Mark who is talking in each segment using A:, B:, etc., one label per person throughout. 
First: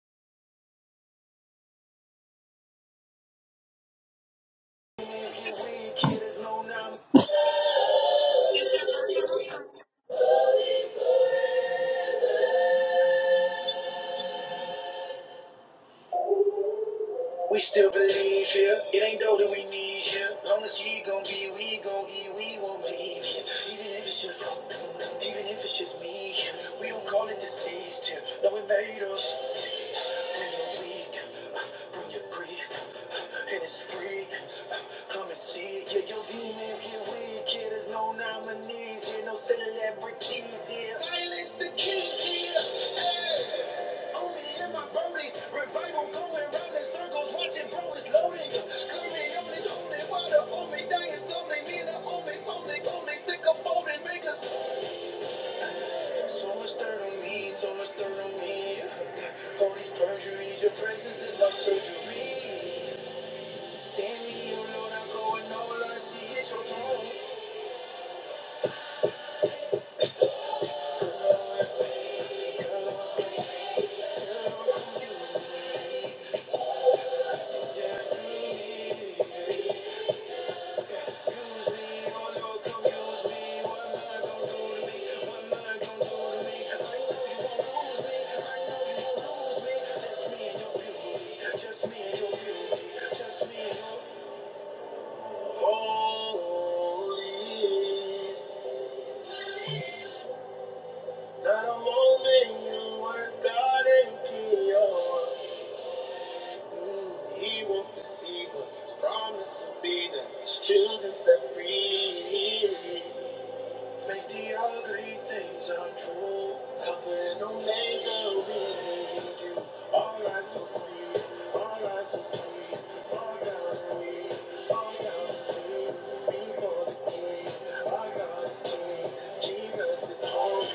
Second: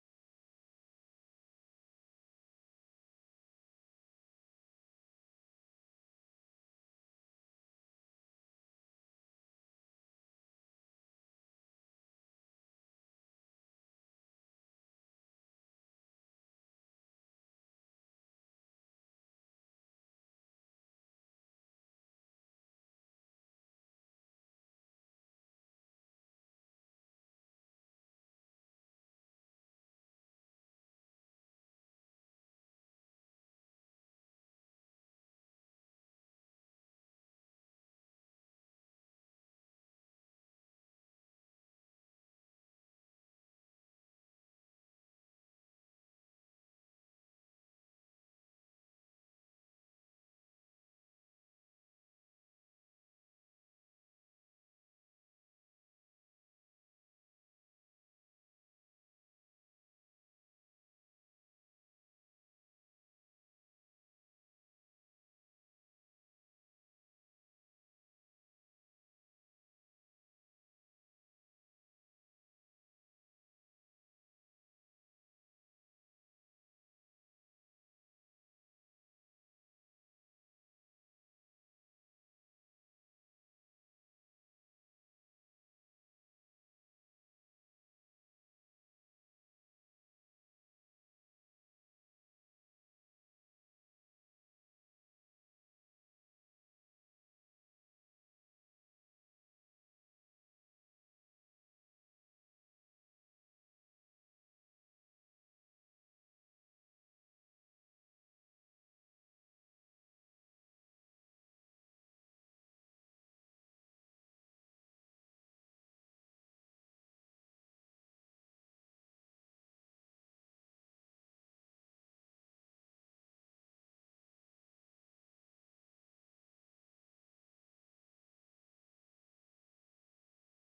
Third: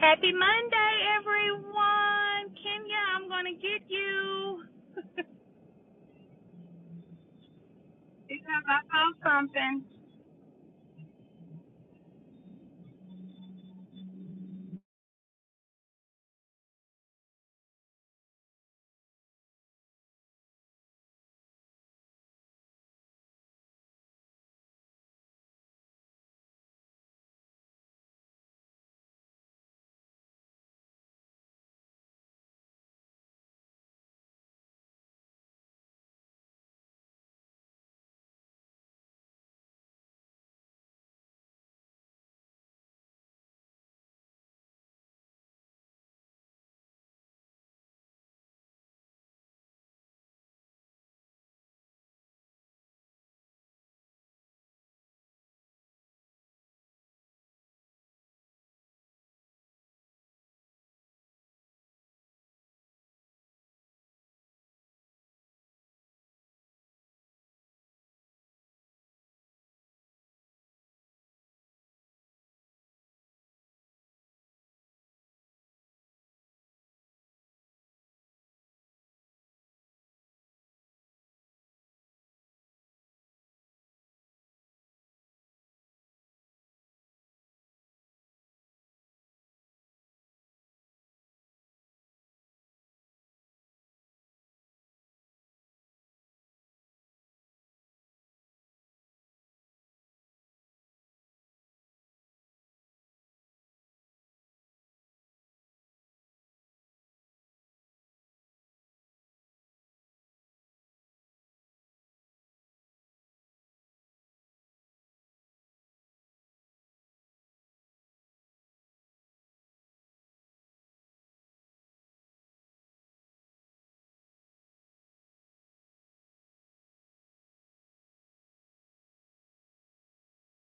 A: Happy Monday, everyone. Kenya, I'm going to get you because I saw something.
B: We still believe here. It ain't though that we need here. Long as he gon' be, we gon' eat, we won't leave here. Even if it's just, even if it's just me here. We don't call it deceased here. No, it made us. When you're weak, bring your grief. uh, And it's free. Come and see it. Your demons get weak here. There's no nominees here. No celebrities here. Silence the keys here. Hey. Only in my birdies. Revival going round in circles. Watching brothers loading. Glory on it, holding. Water on me. Dying slowly. Me and the homies holding. Only sick of folding. Make us. So much dirt on me. So much dirt on me. All these perjuries. Your presence is my surgery. Send me, oh Lord. I'm going all I see is your throne. Not a moment you were God and he won't deceive us. His promise will be that his children set free. Make the ugly things untrue. Alpha and Omega, we need you. All eyes will see, all eyes will see. All down and we, all down and we. Before the King, our God is King. Jesus is home.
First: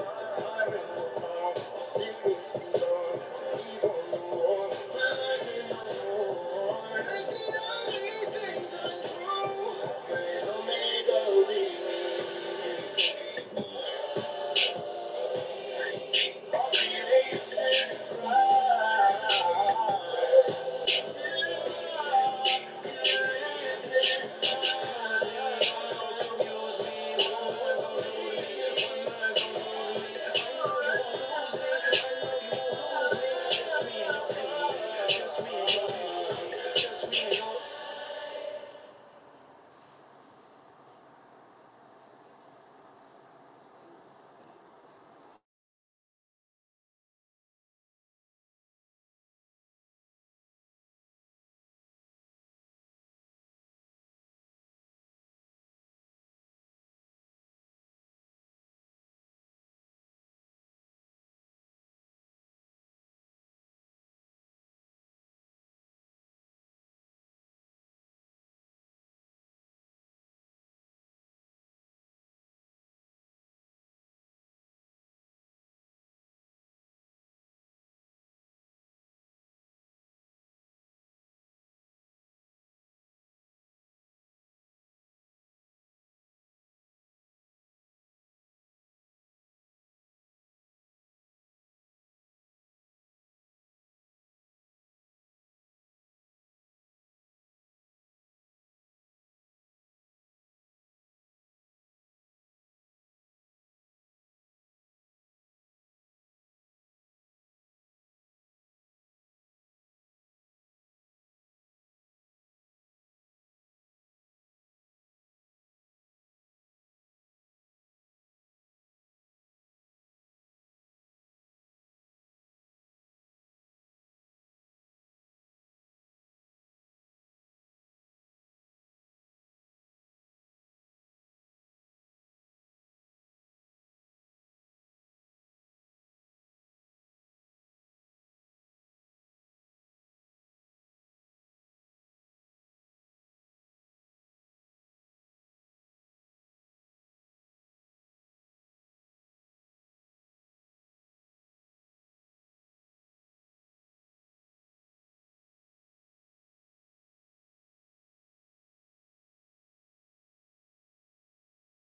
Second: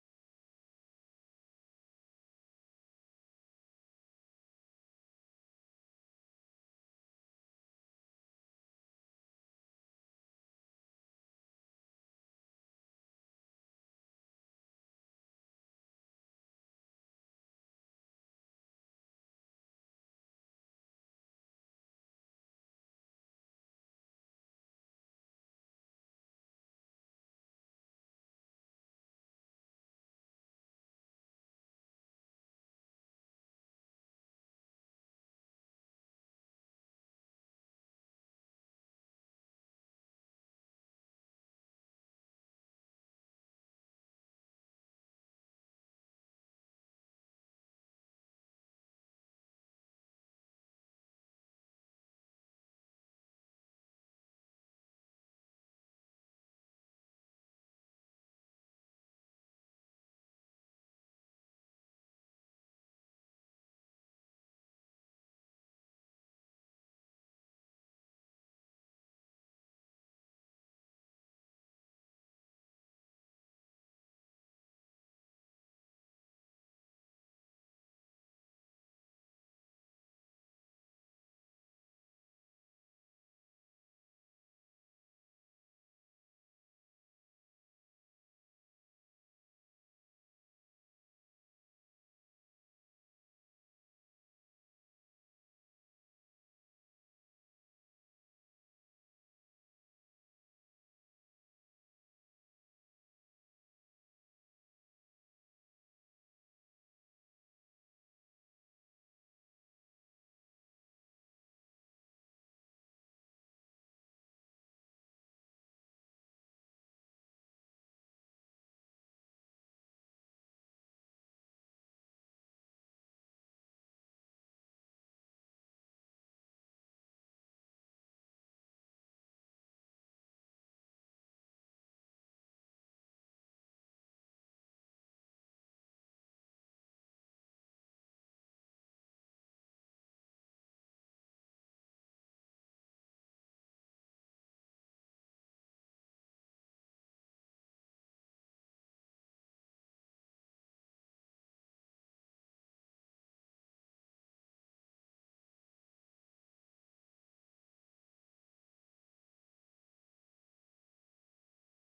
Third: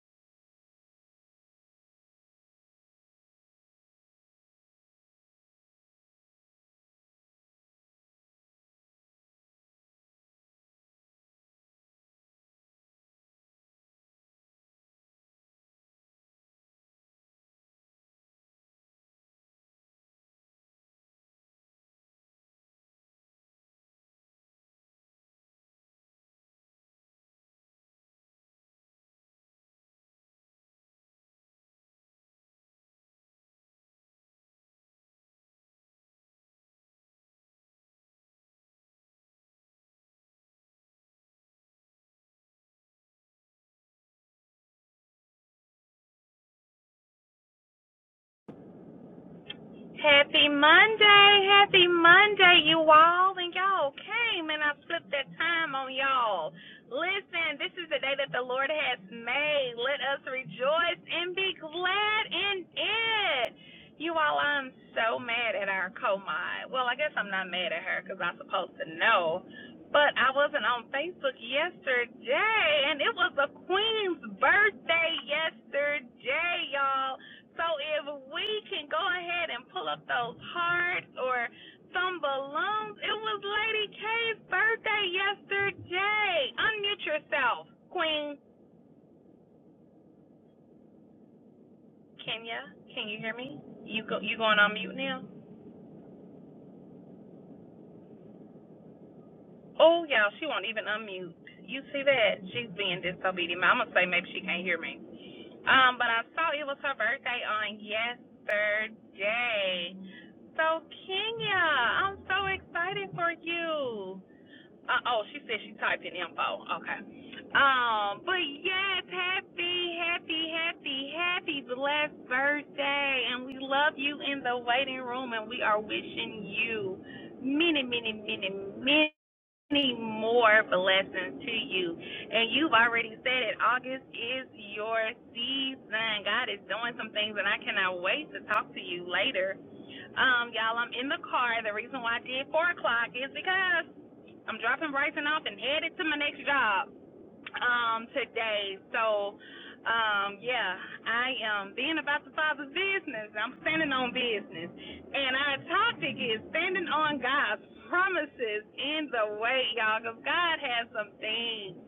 B: The tyrant will fall. The sickness be gone. 'Cause He's won the war. The light in the war. Alpha and Omega, we need you. Just me just me, just me.
A: Happy Monday, happy Monday, you all. And y'all came and I flipped that time on y'all. Listen, this is the day that the Lord has made. Let us rejoice and be glad in it. You all, I'm so mad at our co-mod. Well, I guess I'm not mad at her because I'm supposed to know. But I wasn't on Facebook yesterday, and it was the Queen's birthday yesterday, y'all. So if we can go ahead and pull up those hearts or some balloons, it was Lady K's birthday yesterday. Unmute yourself, Queen Kenya. Can you hear me? You go. You going on mute now? Oh, y'all, she won't even unmute. You see that? She's being disobedient. I'm gonna say maybe she can't hear me. Um, but I saw it was her birthday on yesterday. So Kenya, I'm so excited for you. Uh, oh, she said she typed in info. Okay. Um, but yes, happy, happy, happy, happy blessed birthday. And we love you in the waiting room and we are wishing you many, many, many, many more blessings to you. And you've already said it, August is your season. God is doing some things and I cannot wait to talk to you later. Um, y'all, I'm in the car. The reason why I did four o'clock is because I'm dropping Bryson off and headed to my next job um, today. So, um, yeah, I am being about the Father's business. I'm standing on business. And our topic is standing on God's promises in the way, y'all, because God has some things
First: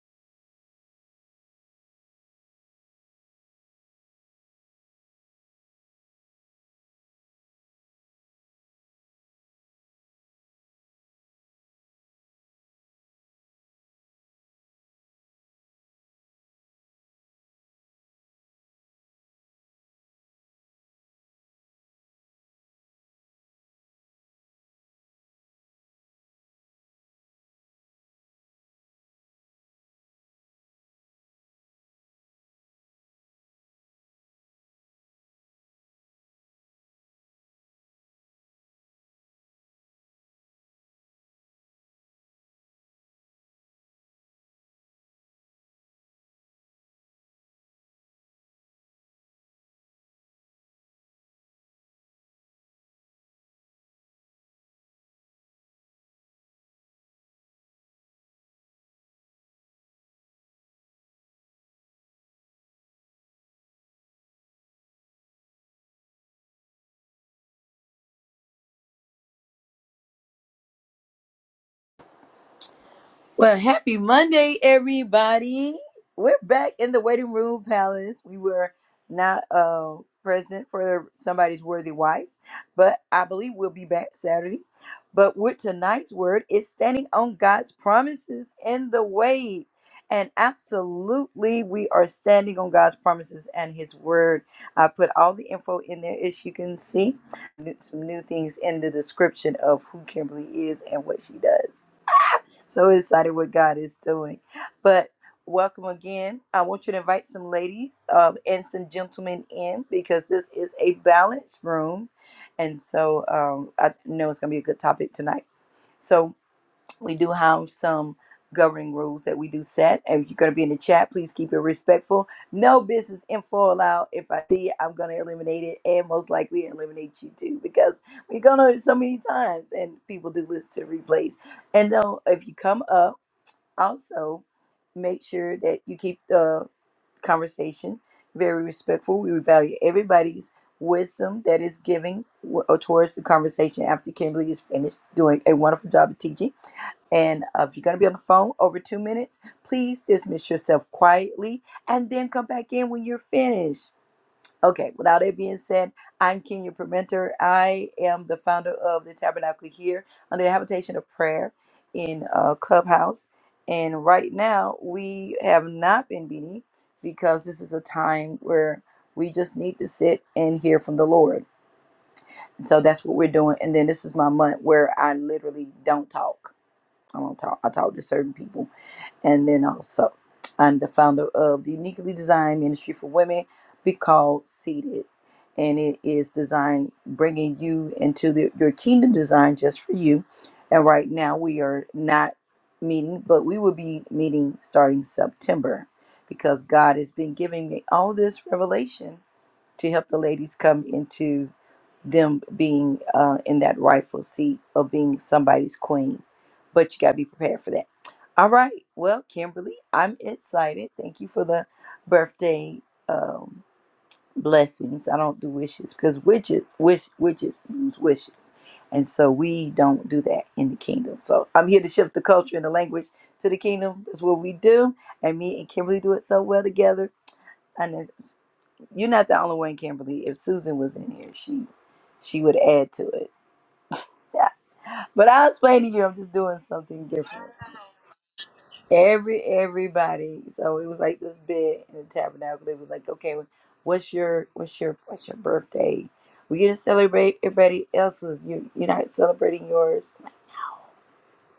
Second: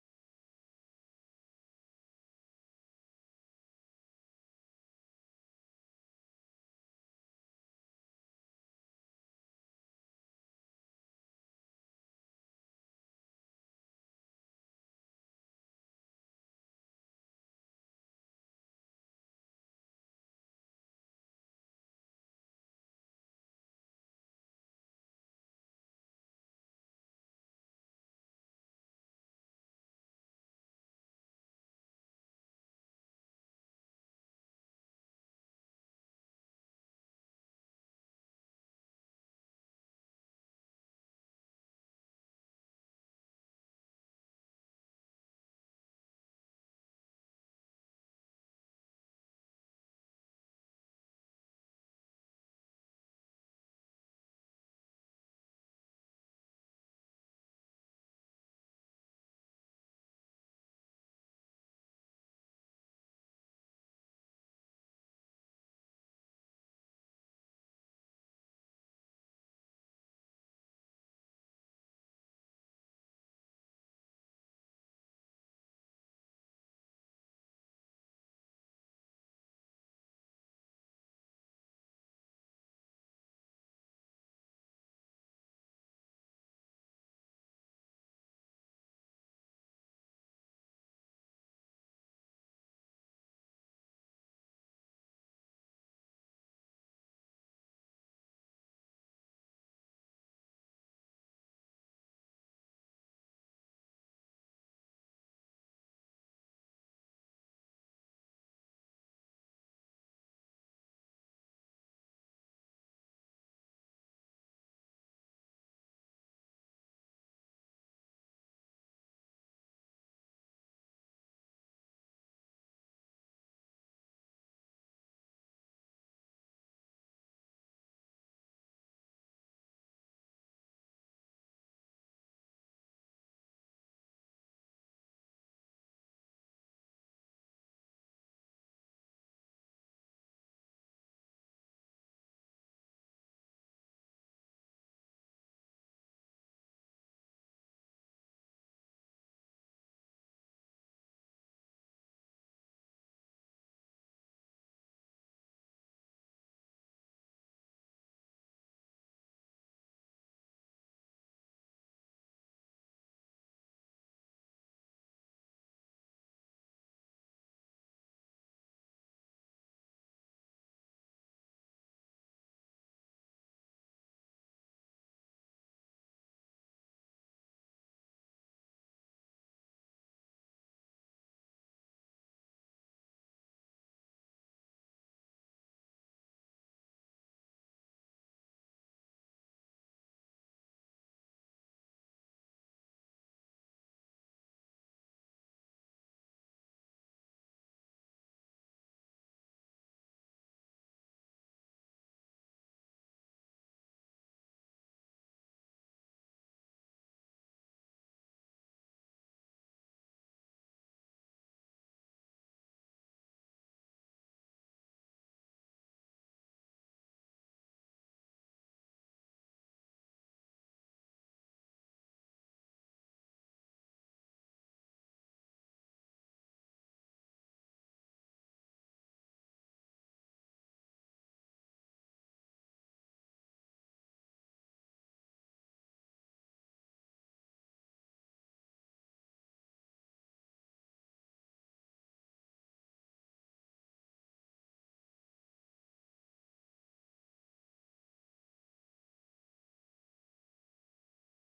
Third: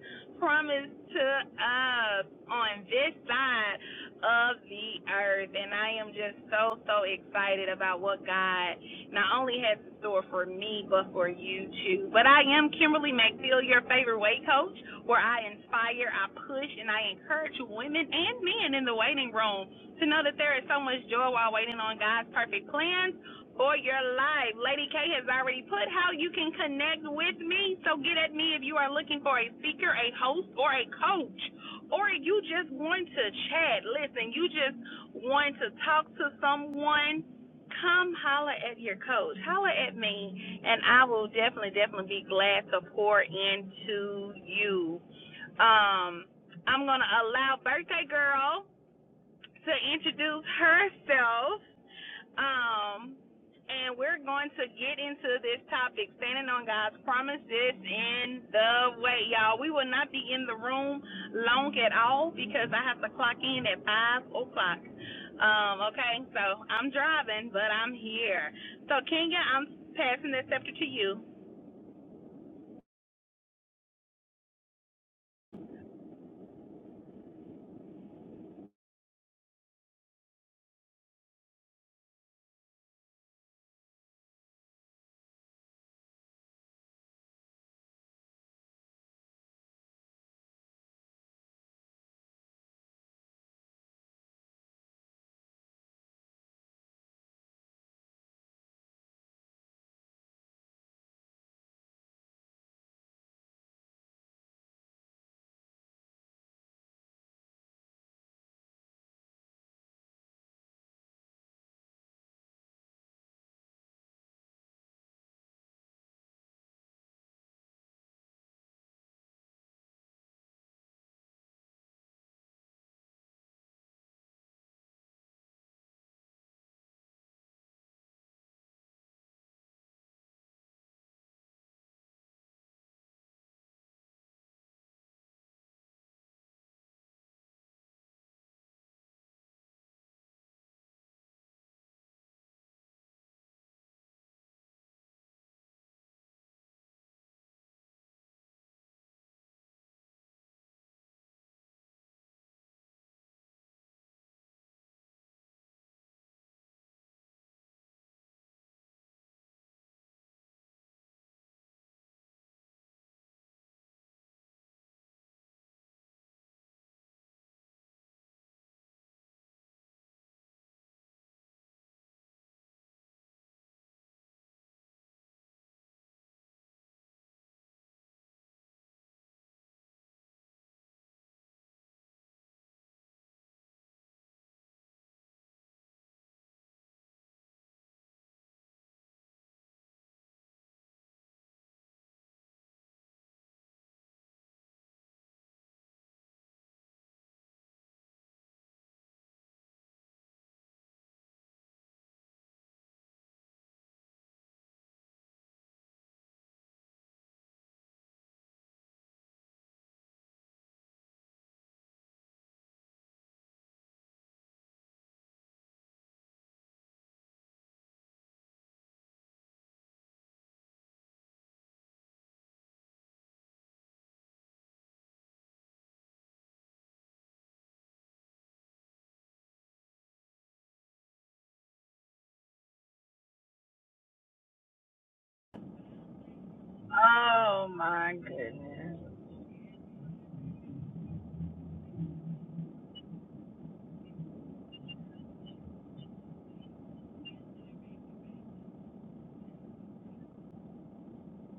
A: promised to us on this side of the earth. And I am just so, so excited about what God not only has in store for me, but for you too. But I am Kimberly McDill, your favorite weight coach, where I inspire, I push, and I encourage women and men in the waiting room to know that there is so much joy while waiting on God's perfect plans for your life. Lady K has already put how you can connect with me, so get at me if you are looking for a speaker, a host, or a coach. Or you just want to chat. Listen, you just want to talk to someone Come holler at your coach. Holler at me, and I will definitely, definitely be glad to pour into you. Um, I'm going to allow Birthday Girl to introduce herself um, and we're going to get into this topic, standing on God's promises in the way, y'all. We will not be in the room long at all because I have to clock in at five o'clock. Um, okay, so I'm driving, but I'm here. So Kenya, I'm passing this scepter to you.
B: Well, happy Monday, everybody. We're back in the waiting room palace. We were not uh, present for somebody's worthy wife, but I believe we'll be back Saturday. But with tonight's word is standing on God's promises in the wait. And absolutely, we are standing on God's promises and His word. I put all the info in there, as you can see. Some new things in the description of who Kimberly is and what she does so excited what God is doing. But welcome again. I want you to invite some ladies um, and some gentlemen in because this is a balanced room. And so um, I know it's going to be a good topic tonight. So we do have some governing rules that we do set. And If you're going to be in the chat, please keep it respectful. No business info allowed. If I see it, I'm going to eliminate it and most likely eliminate you too because we've gone over it so many times and people do listen to replays. And though, if you come up, also make sure that you keep the conversation very respectful. We value everybody's wisdom that is giving w- uh, towards the conversation after Kimberly is finished doing a wonderful job of teaching and uh, if you're going to be on the phone over two minutes, please dismiss yourself quietly and then come back in when you're finished. Okay, without that being said, I'm Kenya Permenter. I am the founder of the Tabernacle here under the Habitation of Prayer in uh, Clubhouse. And right now, we have not been meeting because this is a time where we just need to sit and hear from the Lord. And so that's what we're doing. And then this is my month where I literally don't talk. I don't talk. I talk to certain people and then also, I'm the founder of the Uniquely Designed Ministry for Women, Be Called Seated. And it is designed bringing you into the, your kingdom design just for you. And right now, we are not meeting, but we will be meeting starting September because God has been giving me all this revelation to help the ladies come into them being uh, in that rightful seat of being somebody's queen. But you got to be prepared for that. All right. Well, Kimberly, I'm excited. Thank you for the birthday um, blessings. I don't do wishes because witches, wish, witches use wishes. And so we don't do that in the kingdom. So I'm here to shift the culture and the language to the kingdom. That's what we do. And me and Kimberly do it so well together. And you're not the only one, Kimberly. If Susan was in here, she she would add to it. Yeah. But I'll explain to you, I'm just doing something different.
A: Oh my goodness.
B: Every everybody, so it was like this bit in the tabernacle. It was like, okay, well, what's your what's your what's your birthday? We get to celebrate everybody else's. You you're not celebrating yours.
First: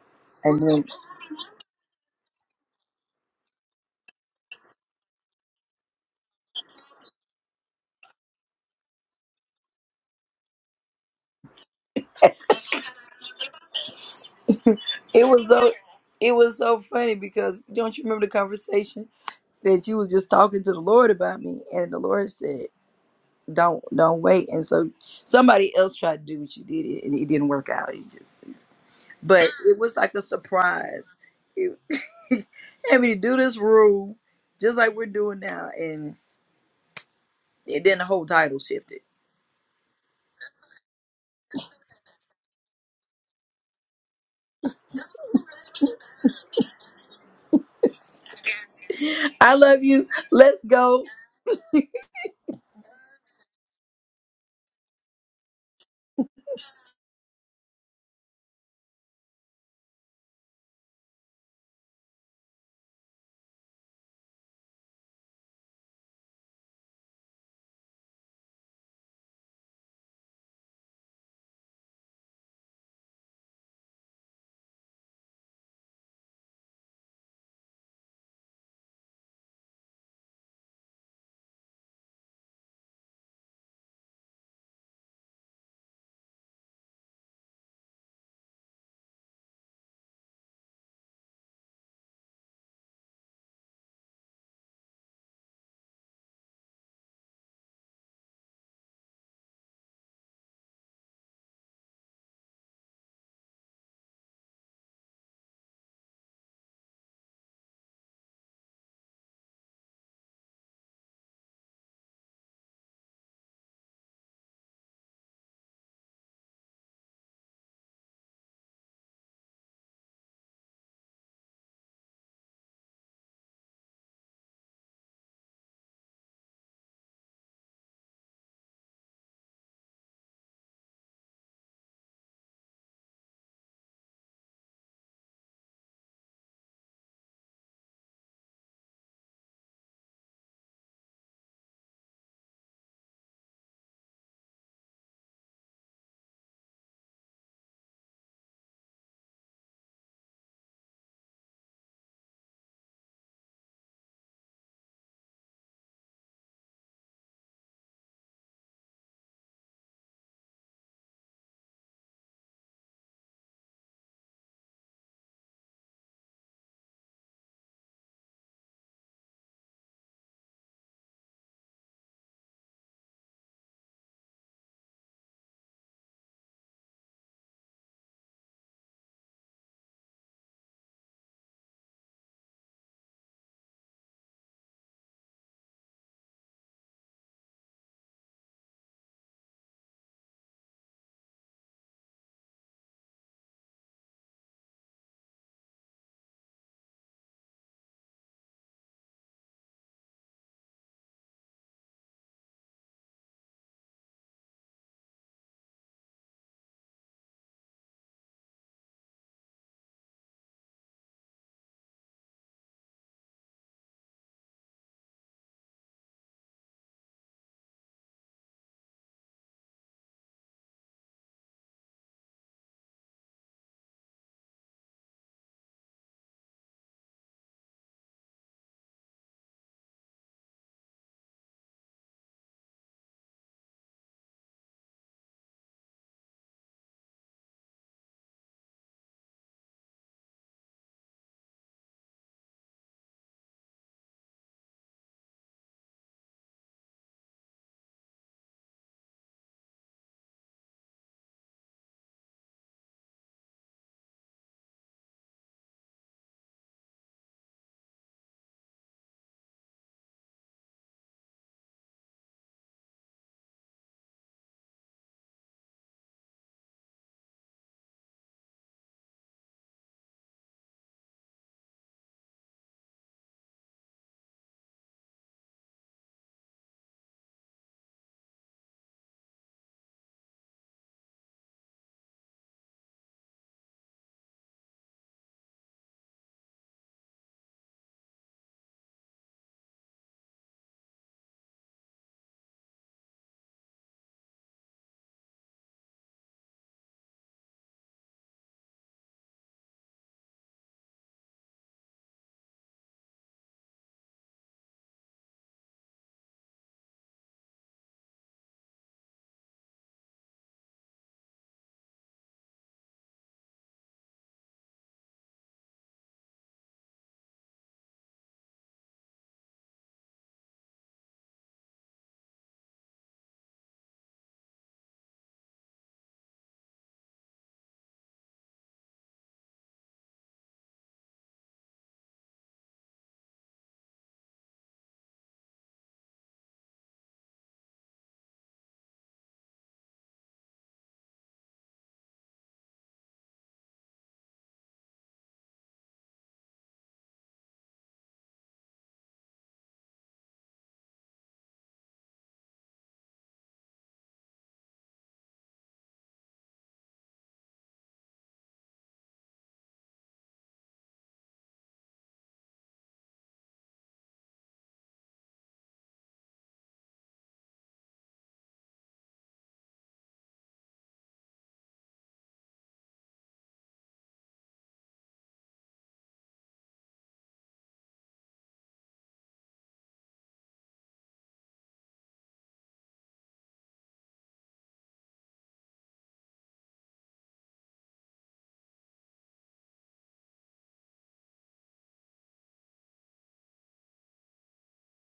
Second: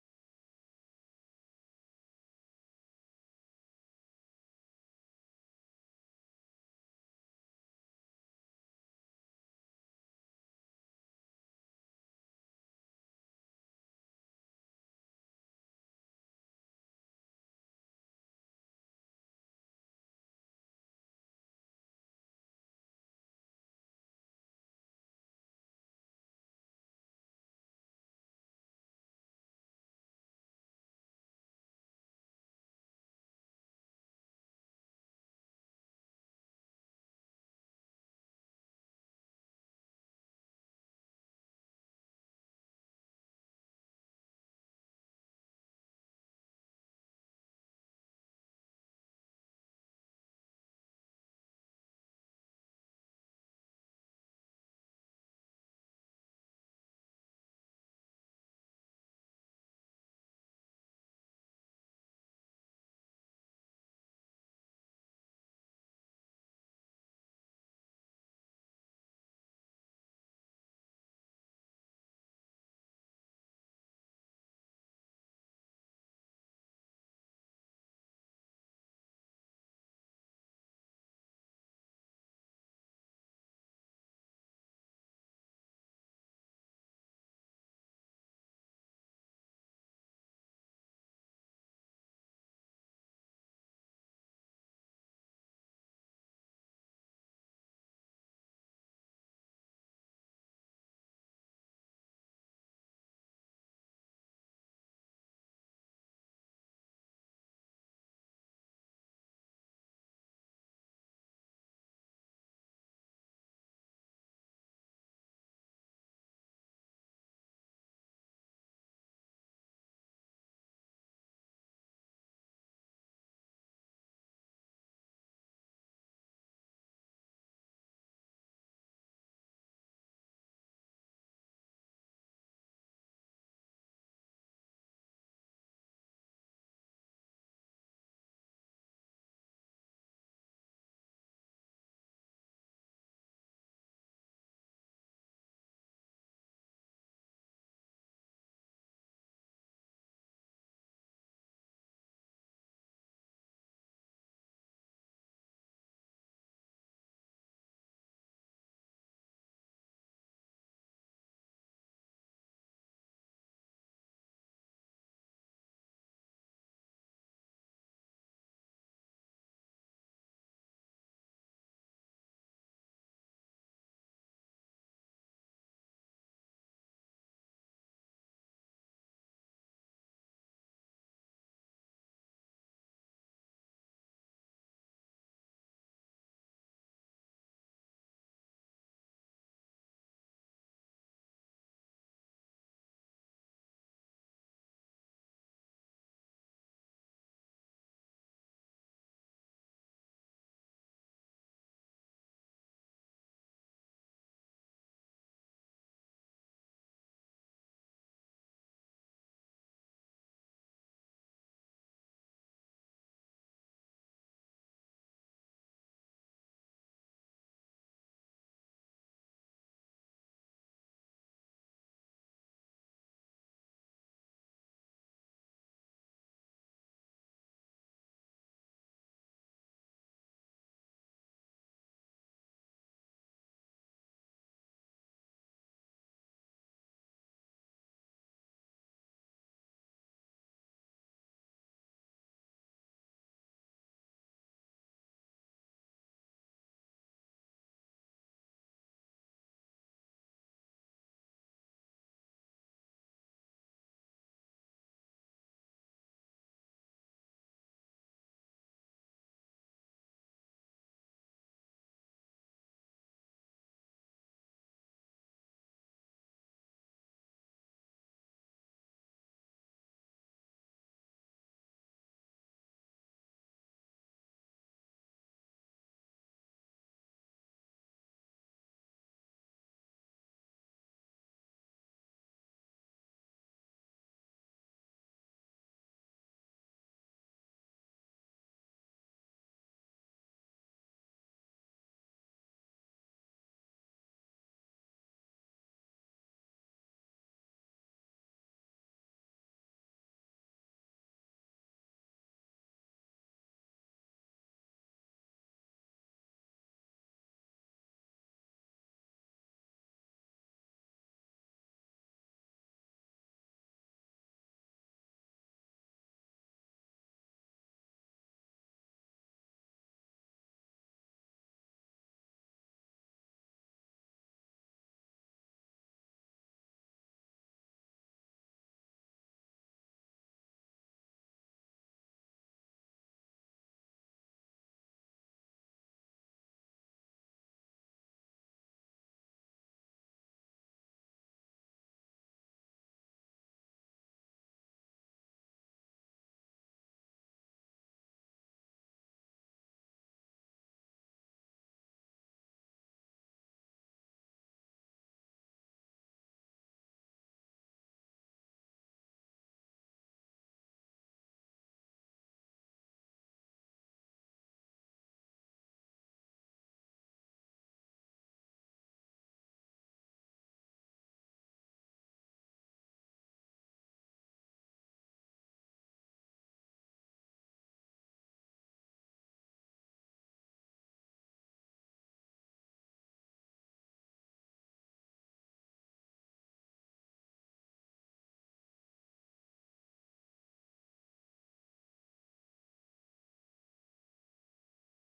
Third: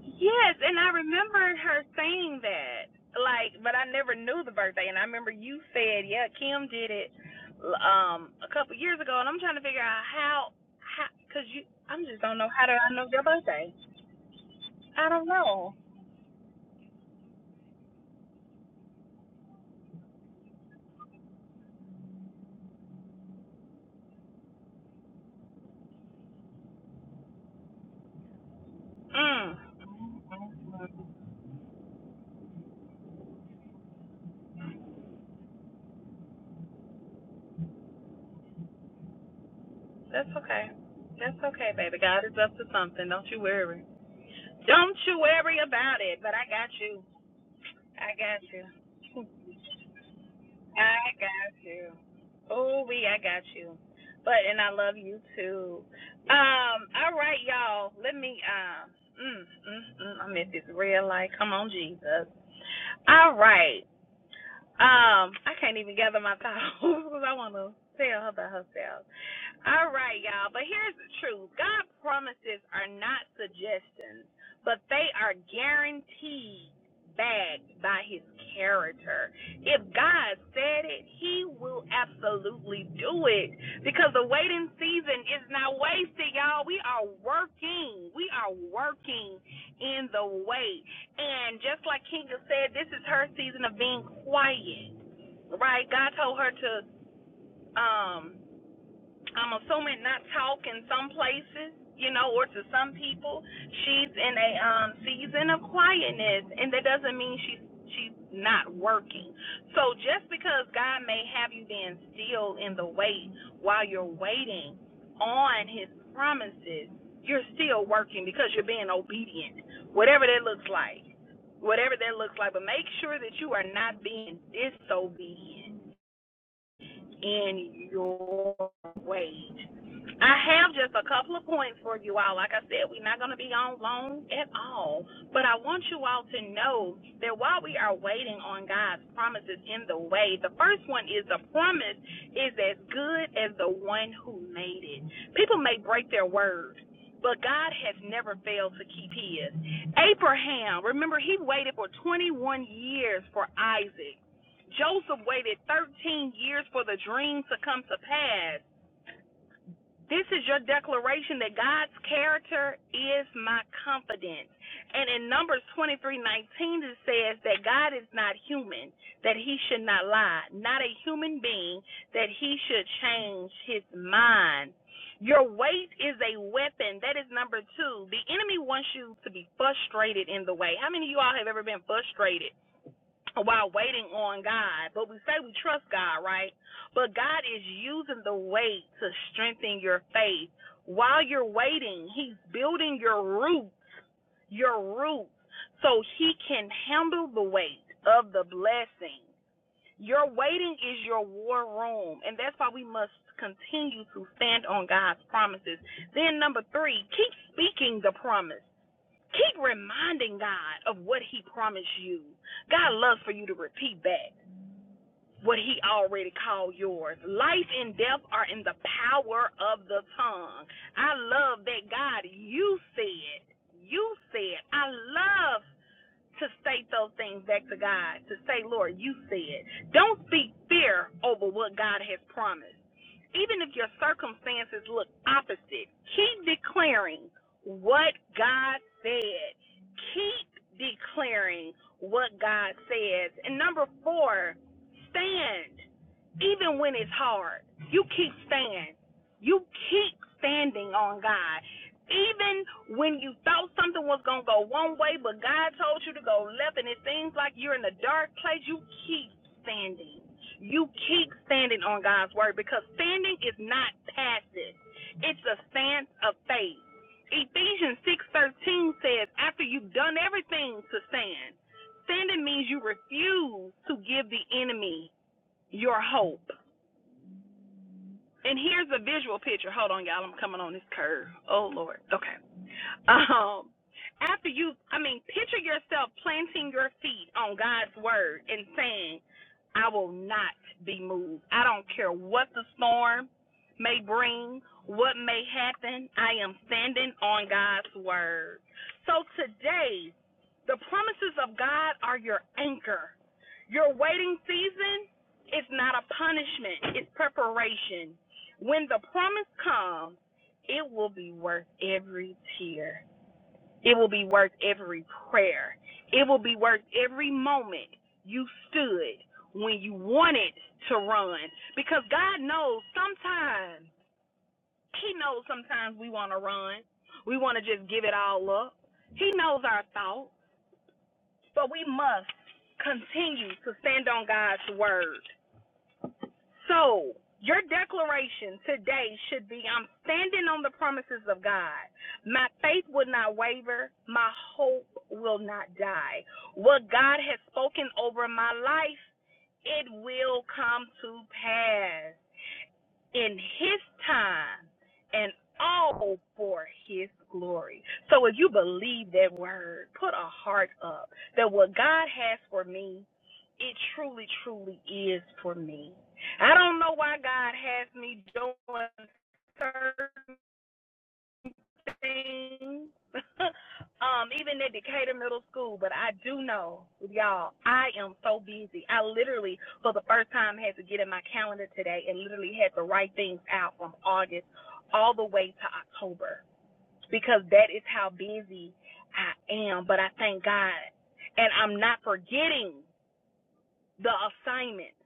A: Yes,
B: And
A: and
B: then
A: I remember her saying that. Like, but I never knew the birthday, and I remember you said, "Yeah, Kim did it um a couple years ago," and I'm trying to figure out how, how, cause you, I am just don't know how do I know your birthday? I
B: it
A: don't
B: was so
A: know.
B: it was so funny because don't you remember the conversation that you was just talking to the Lord about me and the Lord said don't don't wait and so somebody else tried to do what you did and it didn't work out it just but
A: Mm,
B: it was like a surprise it had me to do this rule just like we're doing now and it, then the whole title shifted
A: that's okay. That's okay, baby. God is up to something. Don't you worry. Don't you worry about it. But I got you. I got you.
B: i love you let's go
A: I got you. Oh, we, I got you. But and I love you too. Um, all right, y'all. Let me um, mm, mm, mm, I'm at this red light. Come on, Jesus. All right. Um, I can't even gather my thoughts because I want to tell her about herself. All right, y'all. But here's the truth God promises are not suggestions, but they are guaranteed backed by his character. If God said it, he will absolutely do it because the waiting season is not wasted, y'all. We are working. We are working in the wait. And just like Kinga said, this is her season of being quiet, right? God told her to um I'm assuming not talk in some places, you know, or to some people. She's in a um, season of quietness, and that doesn't mean she's she's not working. So just because God may have you being still in the wait while you're waiting on His promises, you're still working because you're being obedient, whatever that looks like, whatever that looks like. But make sure that you are not being disobedient in your wait. I have just a couple of points for you all. Like I said, we're not going to be on long at all. But I want you all to know that while we are waiting on God's promises in the way, the first one is the promise is as good as the one who made it. People may break their word. But God has never failed to keep his. Abraham, remember, he waited for 21 years for Isaac. Joseph waited 13 years for the dream to come to pass. This is your declaration that God's character is my confidence. And in Numbers twenty three nineteen, it says that God is not human, that he should not lie, not a human being, that he should change his mind. Your weight is a weapon. That is number two. The enemy wants you to be frustrated in the way. How many of you all have ever been frustrated? while waiting on God. But we say we trust God, right? But God is using the wait to strengthen your faith. While you're waiting, He's building your roots, your roots, so He can handle the weight of the blessing. Your waiting is your war room, and that's why we must continue to stand on God's promises. Then, number three, keep speaking the promise. Keep reminding God of what He promised you. God loves for you to repeat back what He already called yours. Life and death are in the power of the tongue. I love that God, you said, you said, I love to state those things back to God, to say, Lord, you said. Don't speak fear over what God has promised. Even if your circumstances look opposite, keep declaring what God said. Keep declaring what God says. And number four, stand even when it's hard, you keep staying. You keep standing on God. Even when you thought something was going to go one way, but God told you to go left, and it seems like you're in a dark place, you keep standing. You keep standing on God's word because standing is not passive, it's a stance of faith. Ephesians 6:13 says, after you've done everything to stand, standing means you refuse to give the enemy your hope. And here's a visual picture. Hold on, y'all. I'm coming on this curve. Oh Lord. Okay. Um. After you, I mean, picture yourself planting your feet on God's word and saying, "I will not be moved. I don't care what the storm may bring, what may happen. I am standing on God's word." So today, the promises of God are your anchor. Your waiting season is not a punishment, it's preparation. When the promise comes, it will be worth every tear. It will be worth every prayer. It will be worth every moment you stood when you wanted to run. Because God knows sometimes, He knows sometimes we want to run. We want to just give it all up. He knows our thoughts, but we must continue to stand on God's word. So, your declaration today should be I'm standing on the promises of God. My faith will not waver. My hope will not die. What God has spoken over my life, it will come to pass in his time and all for his glory. So if you believe that word, put a heart up that what God has for me, it truly, truly is for me. I don't know why God has me doing certain thing, um, even at Decatur Middle School. But I do know, y'all, I am so busy. I literally, for the first time, had to get in my calendar today and literally had to write things out from August all the way to October because that is how busy I am. But I thank God. And I'm not forgetting the assignments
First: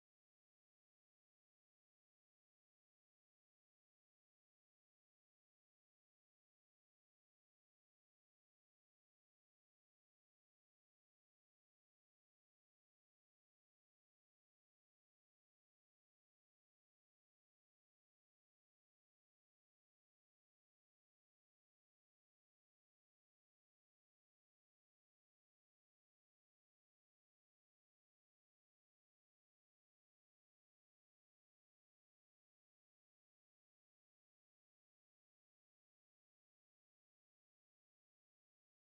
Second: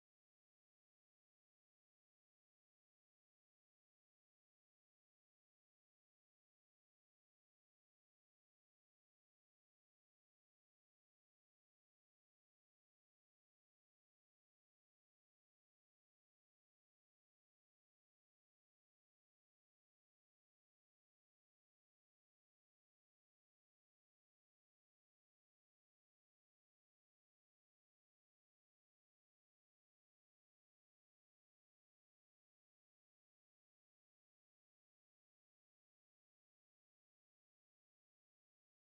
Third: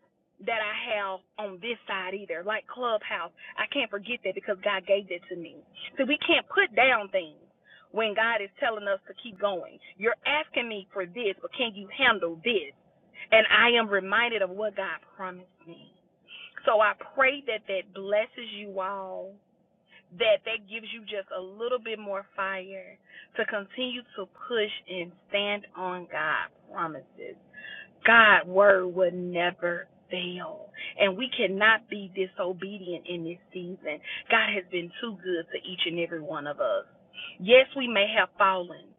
A: that I have on this side either, like Clubhouse. I can't forget that because God gave that to me. So we can't put down things when God is telling us to keep going. You're asking me for this, but can you handle this? And I am reminded of what God promised me. So I pray that that blesses you all, that that gives you just a little bit more fire to continue to push and stand on God promises God' word will never fail. And we cannot be disobedient in this season. God has been too good to each and every one of us. Yes, we may have fallen.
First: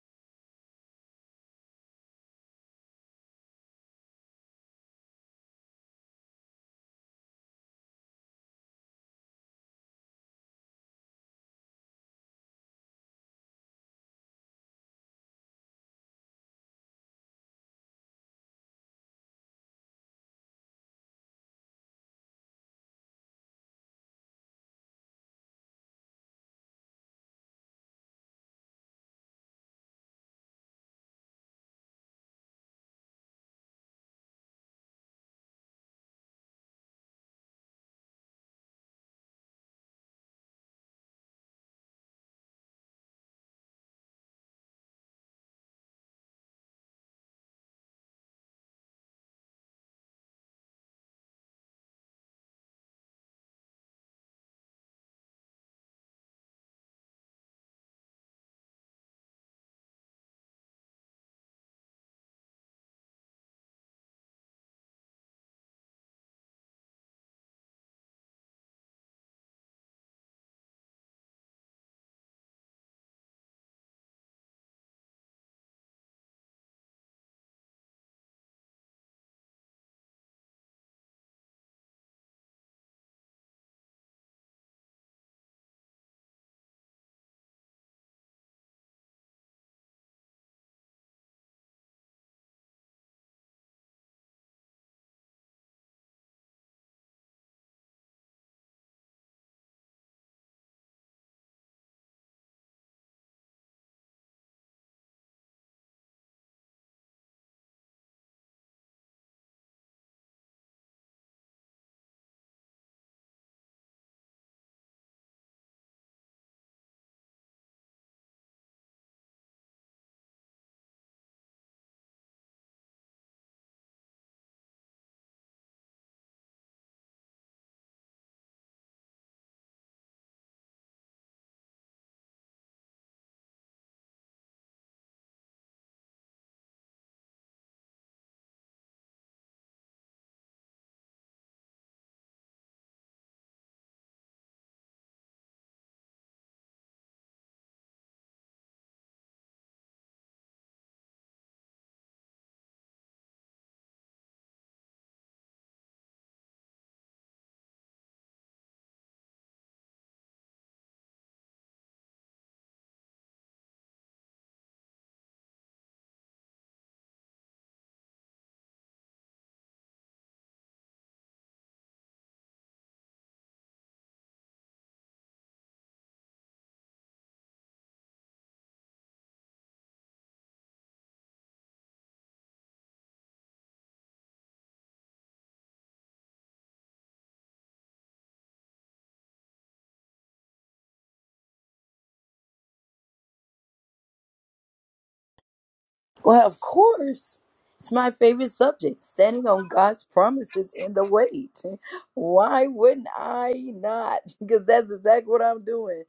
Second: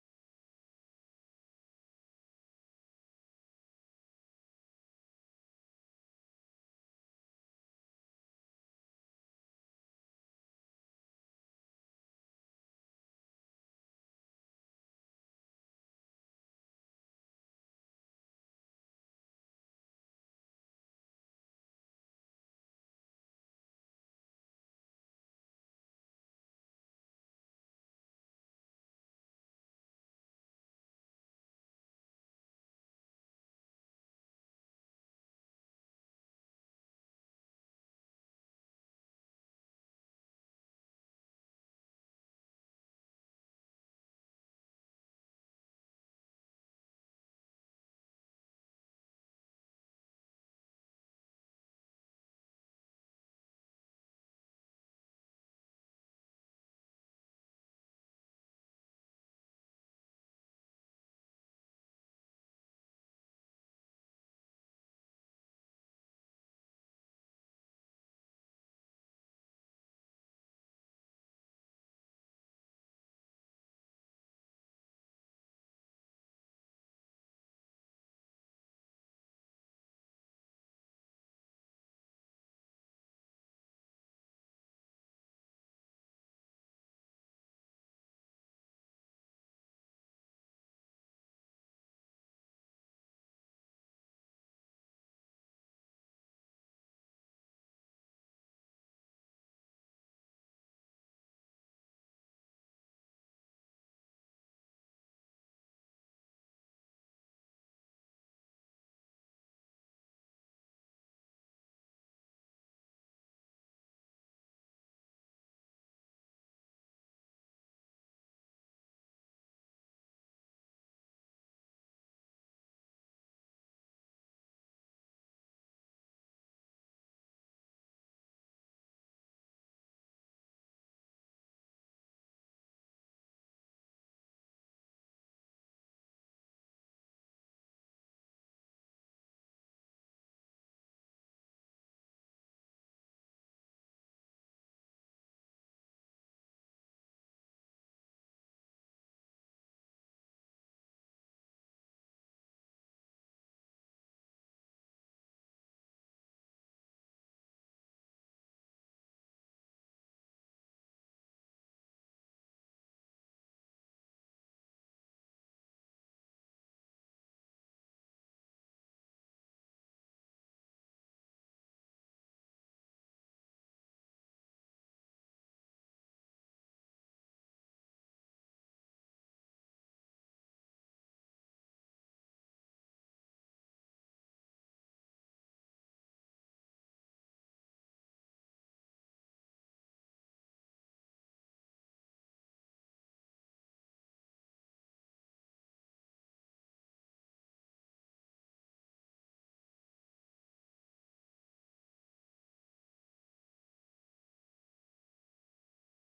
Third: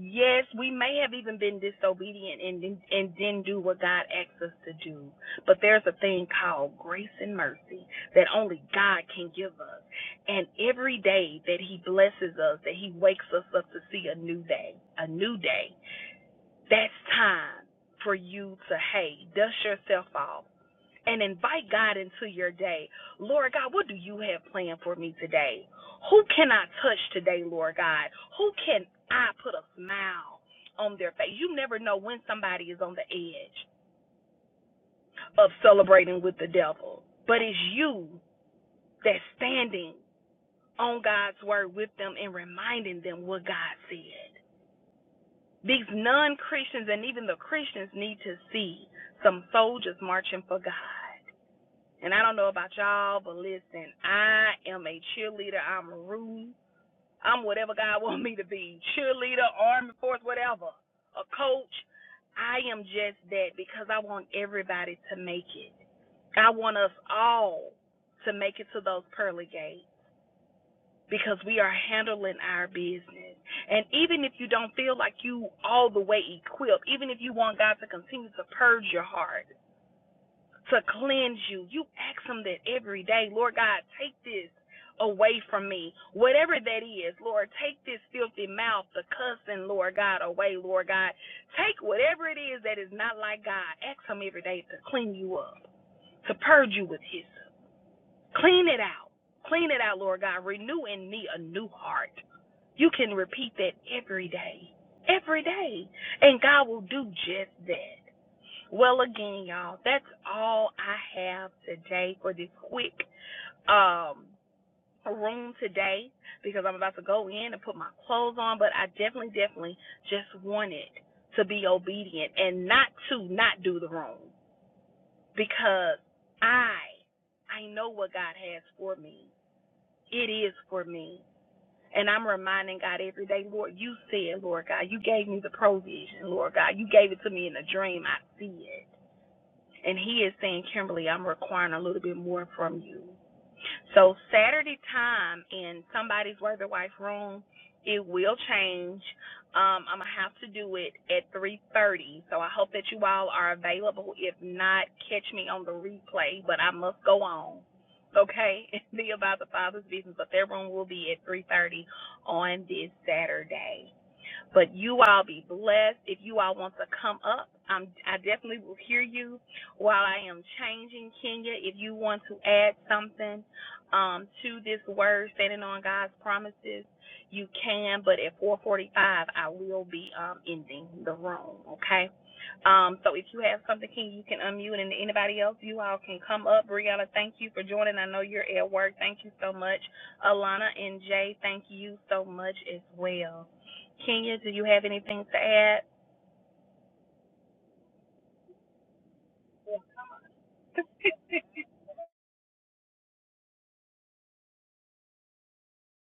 A: Yes, we may have even been disobedient and, and didn't do what God asked us to do. But there's a thing called grace and mercy that only God can give us. And every day that He blesses us, that He wakes us up to see a new day, a new day that's time for you to, hey, dust yourself off and invite God into your day. Lord God, what do you have planned for me today? Who can I touch today, Lord God? Who can I put a smile on their face? You never know when somebody is on the edge of celebrating with the devil, but it's you that's standing on God's word with them and reminding them what God said. These non Christians and even the Christians need to see some soldiers marching for God. And I don't know about y'all, but listen, I am a cheerleader. I'm rude. I'm whatever God wants me to be cheerleader, army force, whatever, a coach. I am just that because I want everybody to make it. I want us all to make it to those pearly gates because we are handling our business. And even if you don't feel like you all the way equipped, even if you want God to continue to purge your heart, to cleanse you, you ask him that every day, Lord God, take this away from me. Whatever that is, Lord, take this filthy mouth, the cussing, Lord God, away, Lord God. Take whatever it is that is not like God. Ask him every day to clean you up, to purge you with his Clean it out. Clean it out, Lord God. Renew in me a new heart. You can repeat that every day. Every day. And God will do just that. Well again, y'all, that's all I have today for this quick um room today because I'm about to go in and put my clothes on, but I definitely, definitely just wanted to be obedient and not to not do the wrong because I I know what God has for me. It is for me. And I'm reminding God every day, Lord, you said, Lord God, you gave me the provision, Lord God. You gave it to me in a dream. I see it. And He is saying, Kimberly, I'm requiring a little bit more from you. So Saturday time in somebody's worthy wife room, it will change. Um, I'm gonna have to do it at 3:30. So I hope that you all are available. If not, catch me on the replay. But I must go on. Okay, and be about the Father's business. But their room will be at 3:30 on this Saturday. But you all be blessed. If you all want to come up, I'm, I definitely will hear you while I am changing Kenya. If you want to add something um, to this word, standing on God's promises, you can. But at 4:45, I will be um, ending the room. Okay. Um, so if you have something, King, you can unmute, and anybody else, you all can come up. Brianna, thank you for joining. I know you're at work. Thank you so much. Alana and Jay, thank you so much as well. Kenya, do you have anything to add?
B: Well, of course. It's my favorite subject, standing on God's promises in the wait. Why wouldn't I not? Because that's exactly what I'm doing.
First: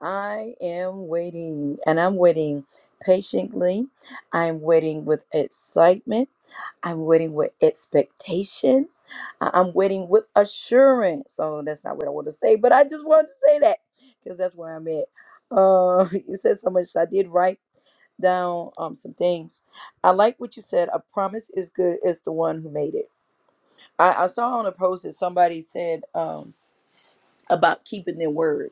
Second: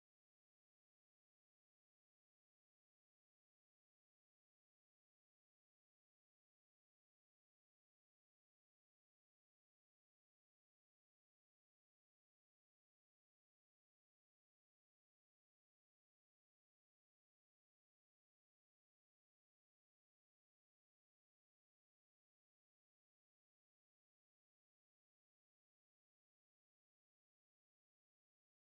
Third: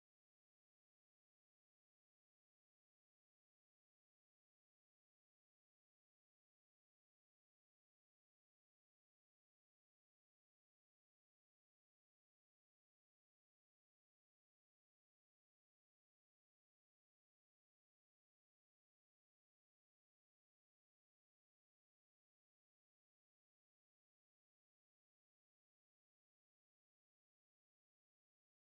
B: I am waiting, and I'm waiting patiently. I'm waiting with excitement. I'm waiting with expectation. I- I'm waiting with assurance. Oh, that's not what I want to say, but I just wanted to say that because that's where I'm at. Uh, you said so much I did right down um, some things. I like what you said. A promise is good as the one who made it. I, I saw on a post that somebody said um, about keeping their word,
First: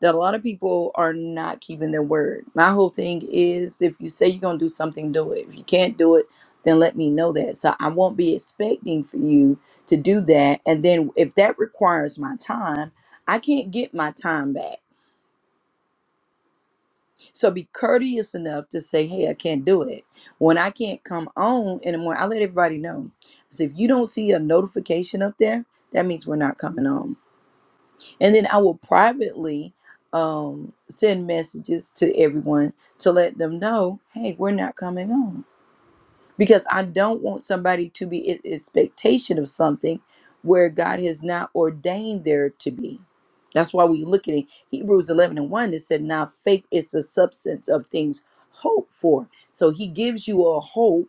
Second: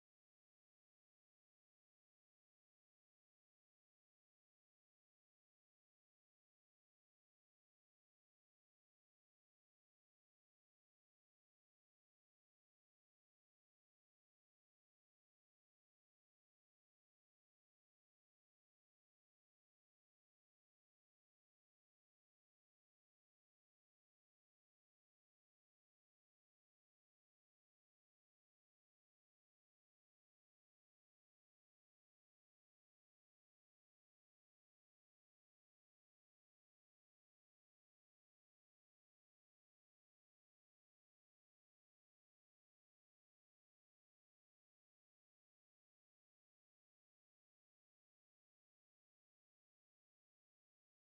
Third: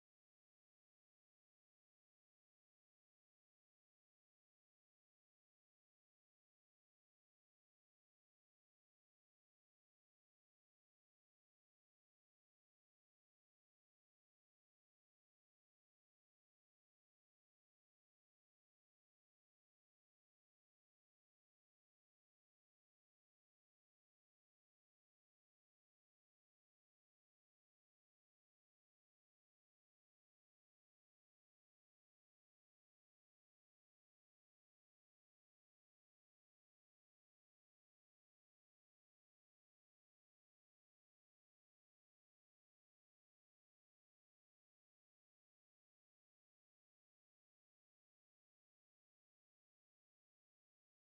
B: that a lot of people are not keeping their word. My whole thing is if you say you're going to do something, do it. If you can't do it, then let me know that. So I won't be expecting for you to do that. And then if that requires my time, I can't get my time back. So be courteous enough to say, hey, I can't do it. When I can't come on in the morning, I let everybody know. So if you don't see a notification up there, that means we're not coming on. And then I will privately um, send messages to everyone to let them know, hey, we're not coming on because I don't want somebody to be in expectation of something where God has not ordained there to be. That's why we look at it. Hebrews 11 and 1, it said, Now faith is the substance of things hoped for. So he gives you a hope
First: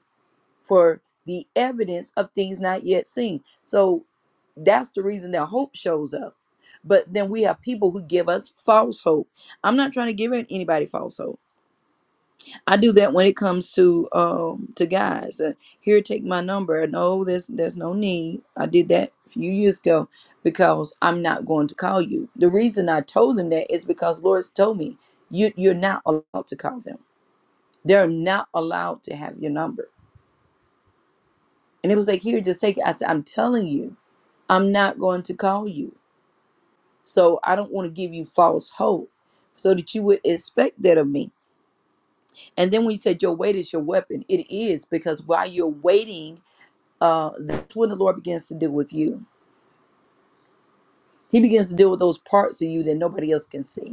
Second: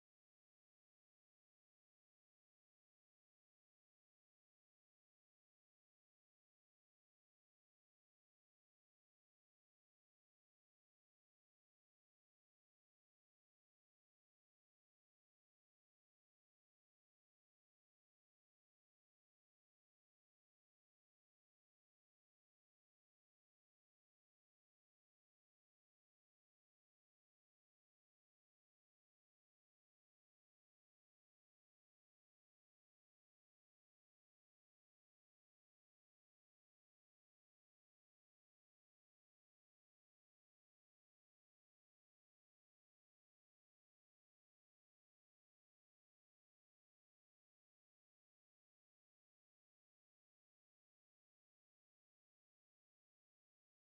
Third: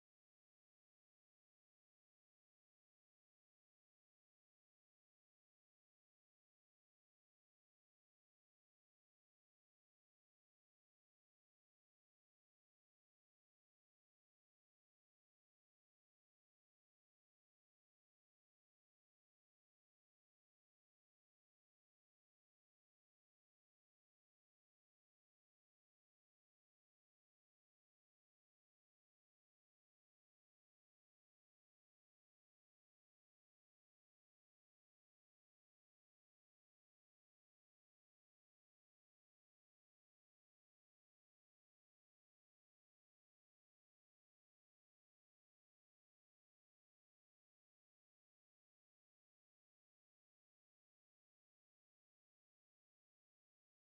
B: for the evidence of things not yet seen. So that's the reason that hope shows up. But then we have people who give us false hope. I'm not trying to give anybody false hope. I do that when it comes to um to guys. Uh, here, take my number. No, there's there's no need. I did that a few years ago because I'm not going to call you. The reason I told them that is because Lord's told me you you're not allowed to call them. They're not allowed to have your number. And it was like, here, just take it. I said, I'm telling you, I'm not going to call you. So I don't want to give you false hope, so that you would expect that of me. And then when you said your wait is your weapon, it is because while you're waiting uh, that's when the Lord begins to deal with you. He begins to deal with those parts of you that nobody else can see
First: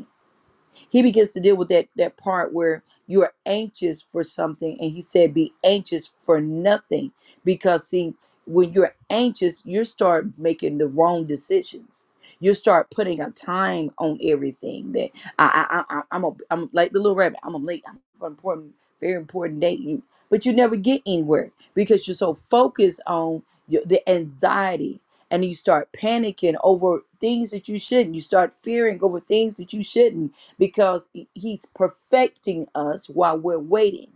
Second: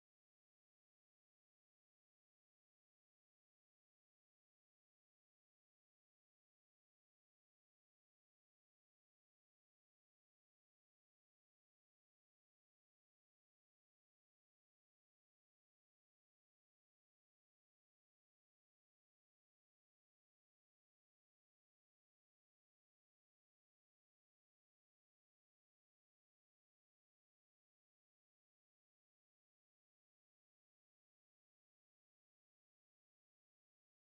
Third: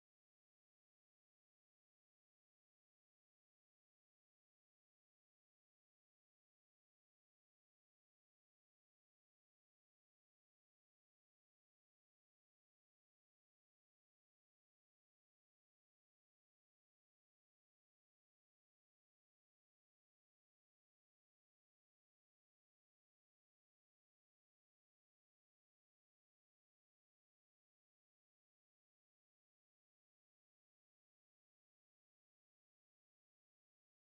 B: he begins to deal with that that part where you're anxious for something and he said be anxious for nothing because see when you're anxious you start making the wrong decisions you start putting a time on everything that i i, I I- am a i'm like the little rabbit i'm a late I'm for an important very important date you but you never get anywhere because you're so focused on your, the anxiety and you start panicking over things that you shouldn't you start fearing over things that you shouldn't because he- he's perfecting us while we're waiting.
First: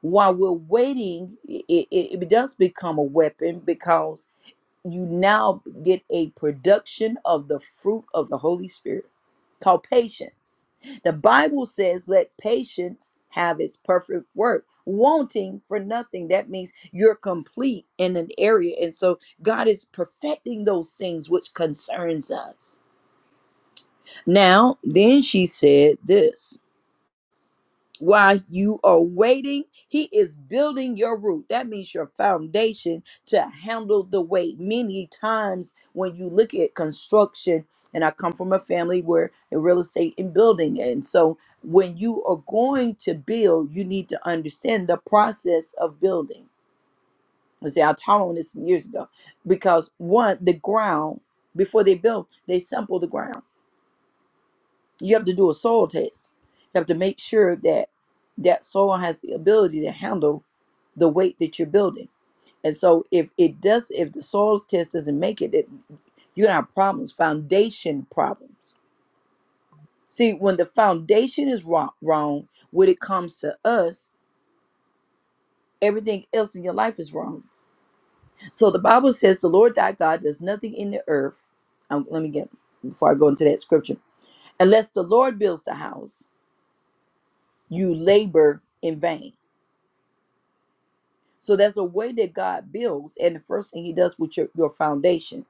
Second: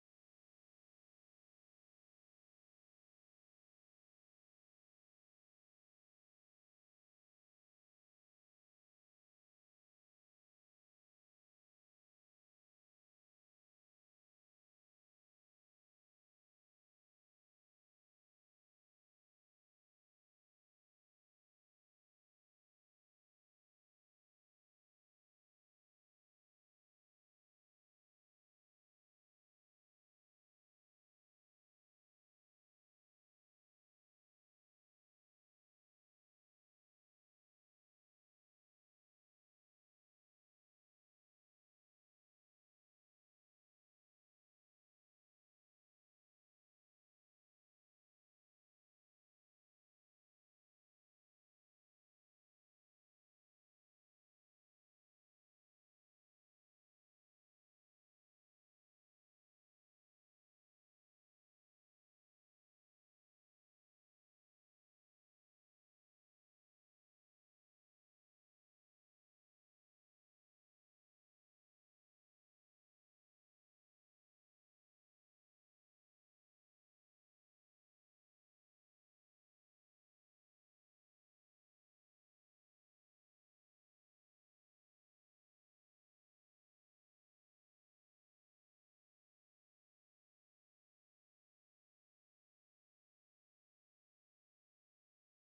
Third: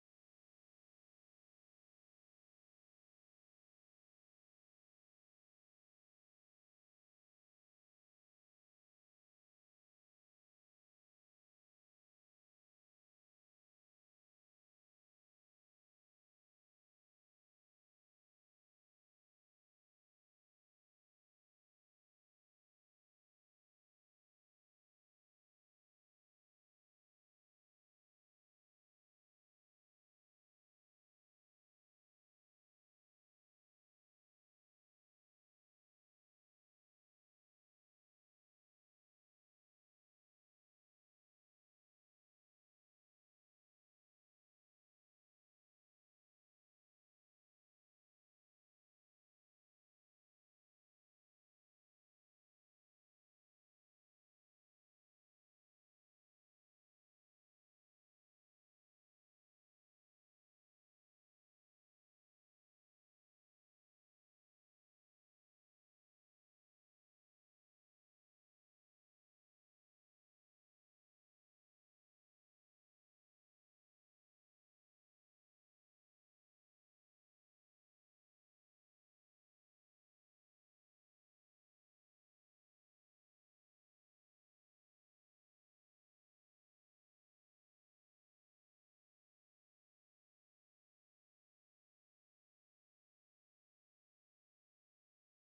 B: While we're waiting, it, it, it does become a weapon because you now get a production of the fruit of the Holy Spirit called patience. The Bible says, let patience have its perfect work, wanting for nothing. That means you're complete in an area. And so God is perfecting those things which concerns us. Now, then she said this while you are waiting, he is building your root. That means your foundation to handle the weight. Many times when you look at construction, and I come from a family where in real estate and building, and so when you are going to build, you need to understand the process of building. I say I taught on this years ago because one, the ground before they built, they sampled the ground you have to do a soil test. You have to make sure that that soil has the ability to handle the weight that you're building. And so if it does, if the soil test doesn't make it, it you're gonna have problems, foundation problems. See, when the foundation is wrong, wrong, when it comes to us, everything else in your life is wrong. So the Bible says the Lord thy God does nothing in the earth. Um, let me get before I go into that scripture. Unless the Lord builds the house, you labor in vain. So there's a way that God builds, and the first thing He does with your, your foundation,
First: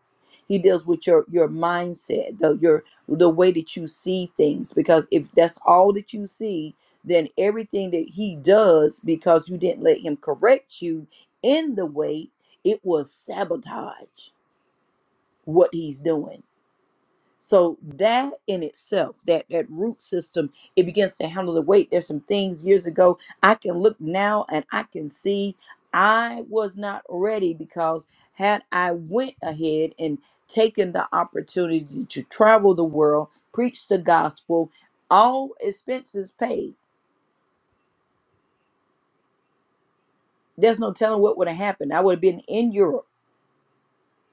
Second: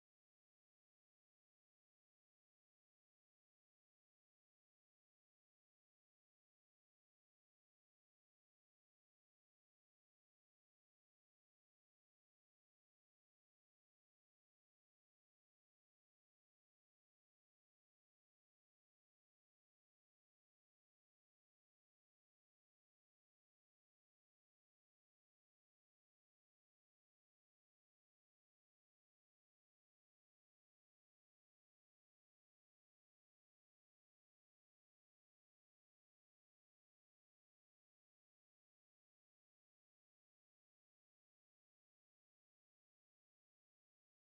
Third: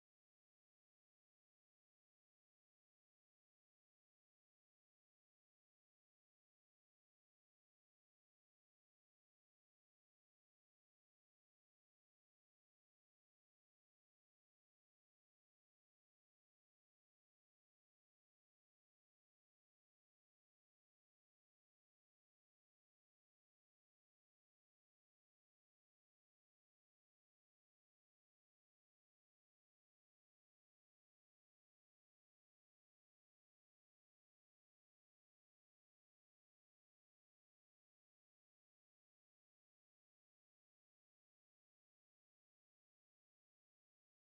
B: He deals with your your mindset, the your the way that you see things. Because if that's all that you see, then everything that He does, because you didn't let Him correct you in the way, it will sabotage what He's doing. So that in itself, that that root system, it begins to handle the weight. There's some things years ago I can look now and I can see I was not ready because had I went ahead and taken the opportunity to travel the world, preach the gospel, all expenses paid. There's no telling what would have happened. I would have been in Europe.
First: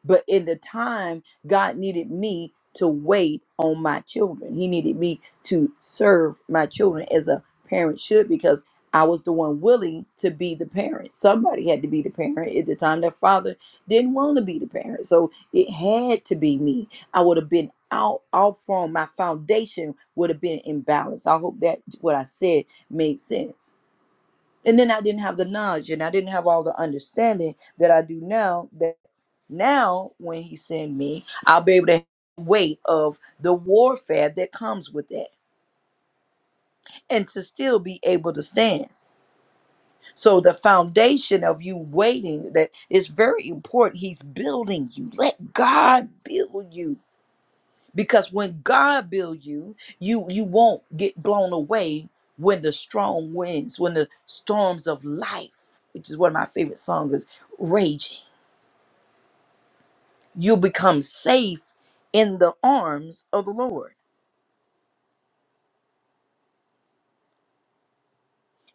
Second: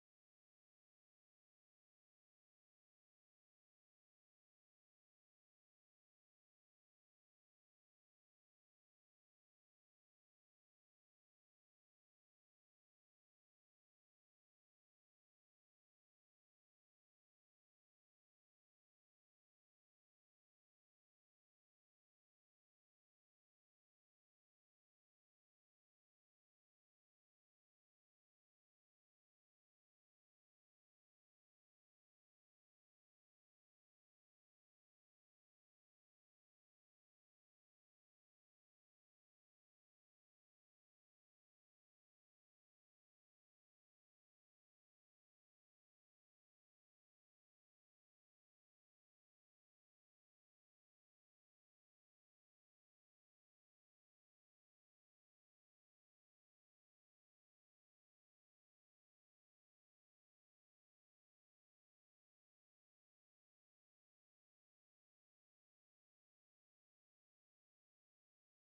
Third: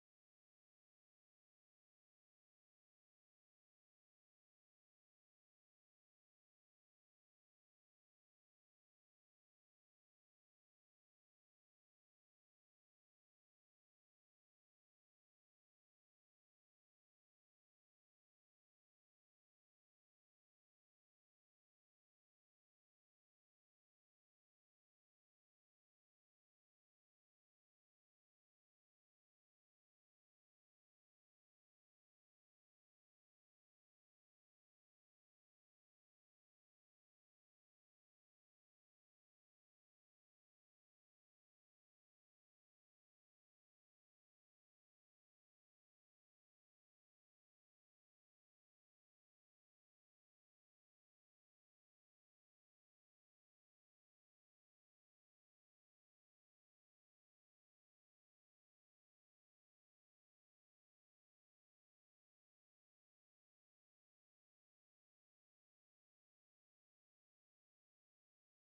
B: But in the time, God needed me to wait on my children. He needed me to serve my children as a parent should because I was the one willing to be the parent. Somebody had to be the parent at the time. Their father didn't want to be the parent. So it had to be me. I would have been out off from my foundation would have been imbalanced. I hope that what I said made sense. And then I didn't have the knowledge and I didn't have all the understanding that I do now now, when he send me, I'll be able to have the weight of the warfare that comes with that and to still be able to stand. So the foundation of you waiting that is very important. He's building you. Let God build you. Because when God build you, you you won't get blown away when the strong winds, when the storms of life, which is one of my favorite songs, is raging. You become safe in the arms of the Lord.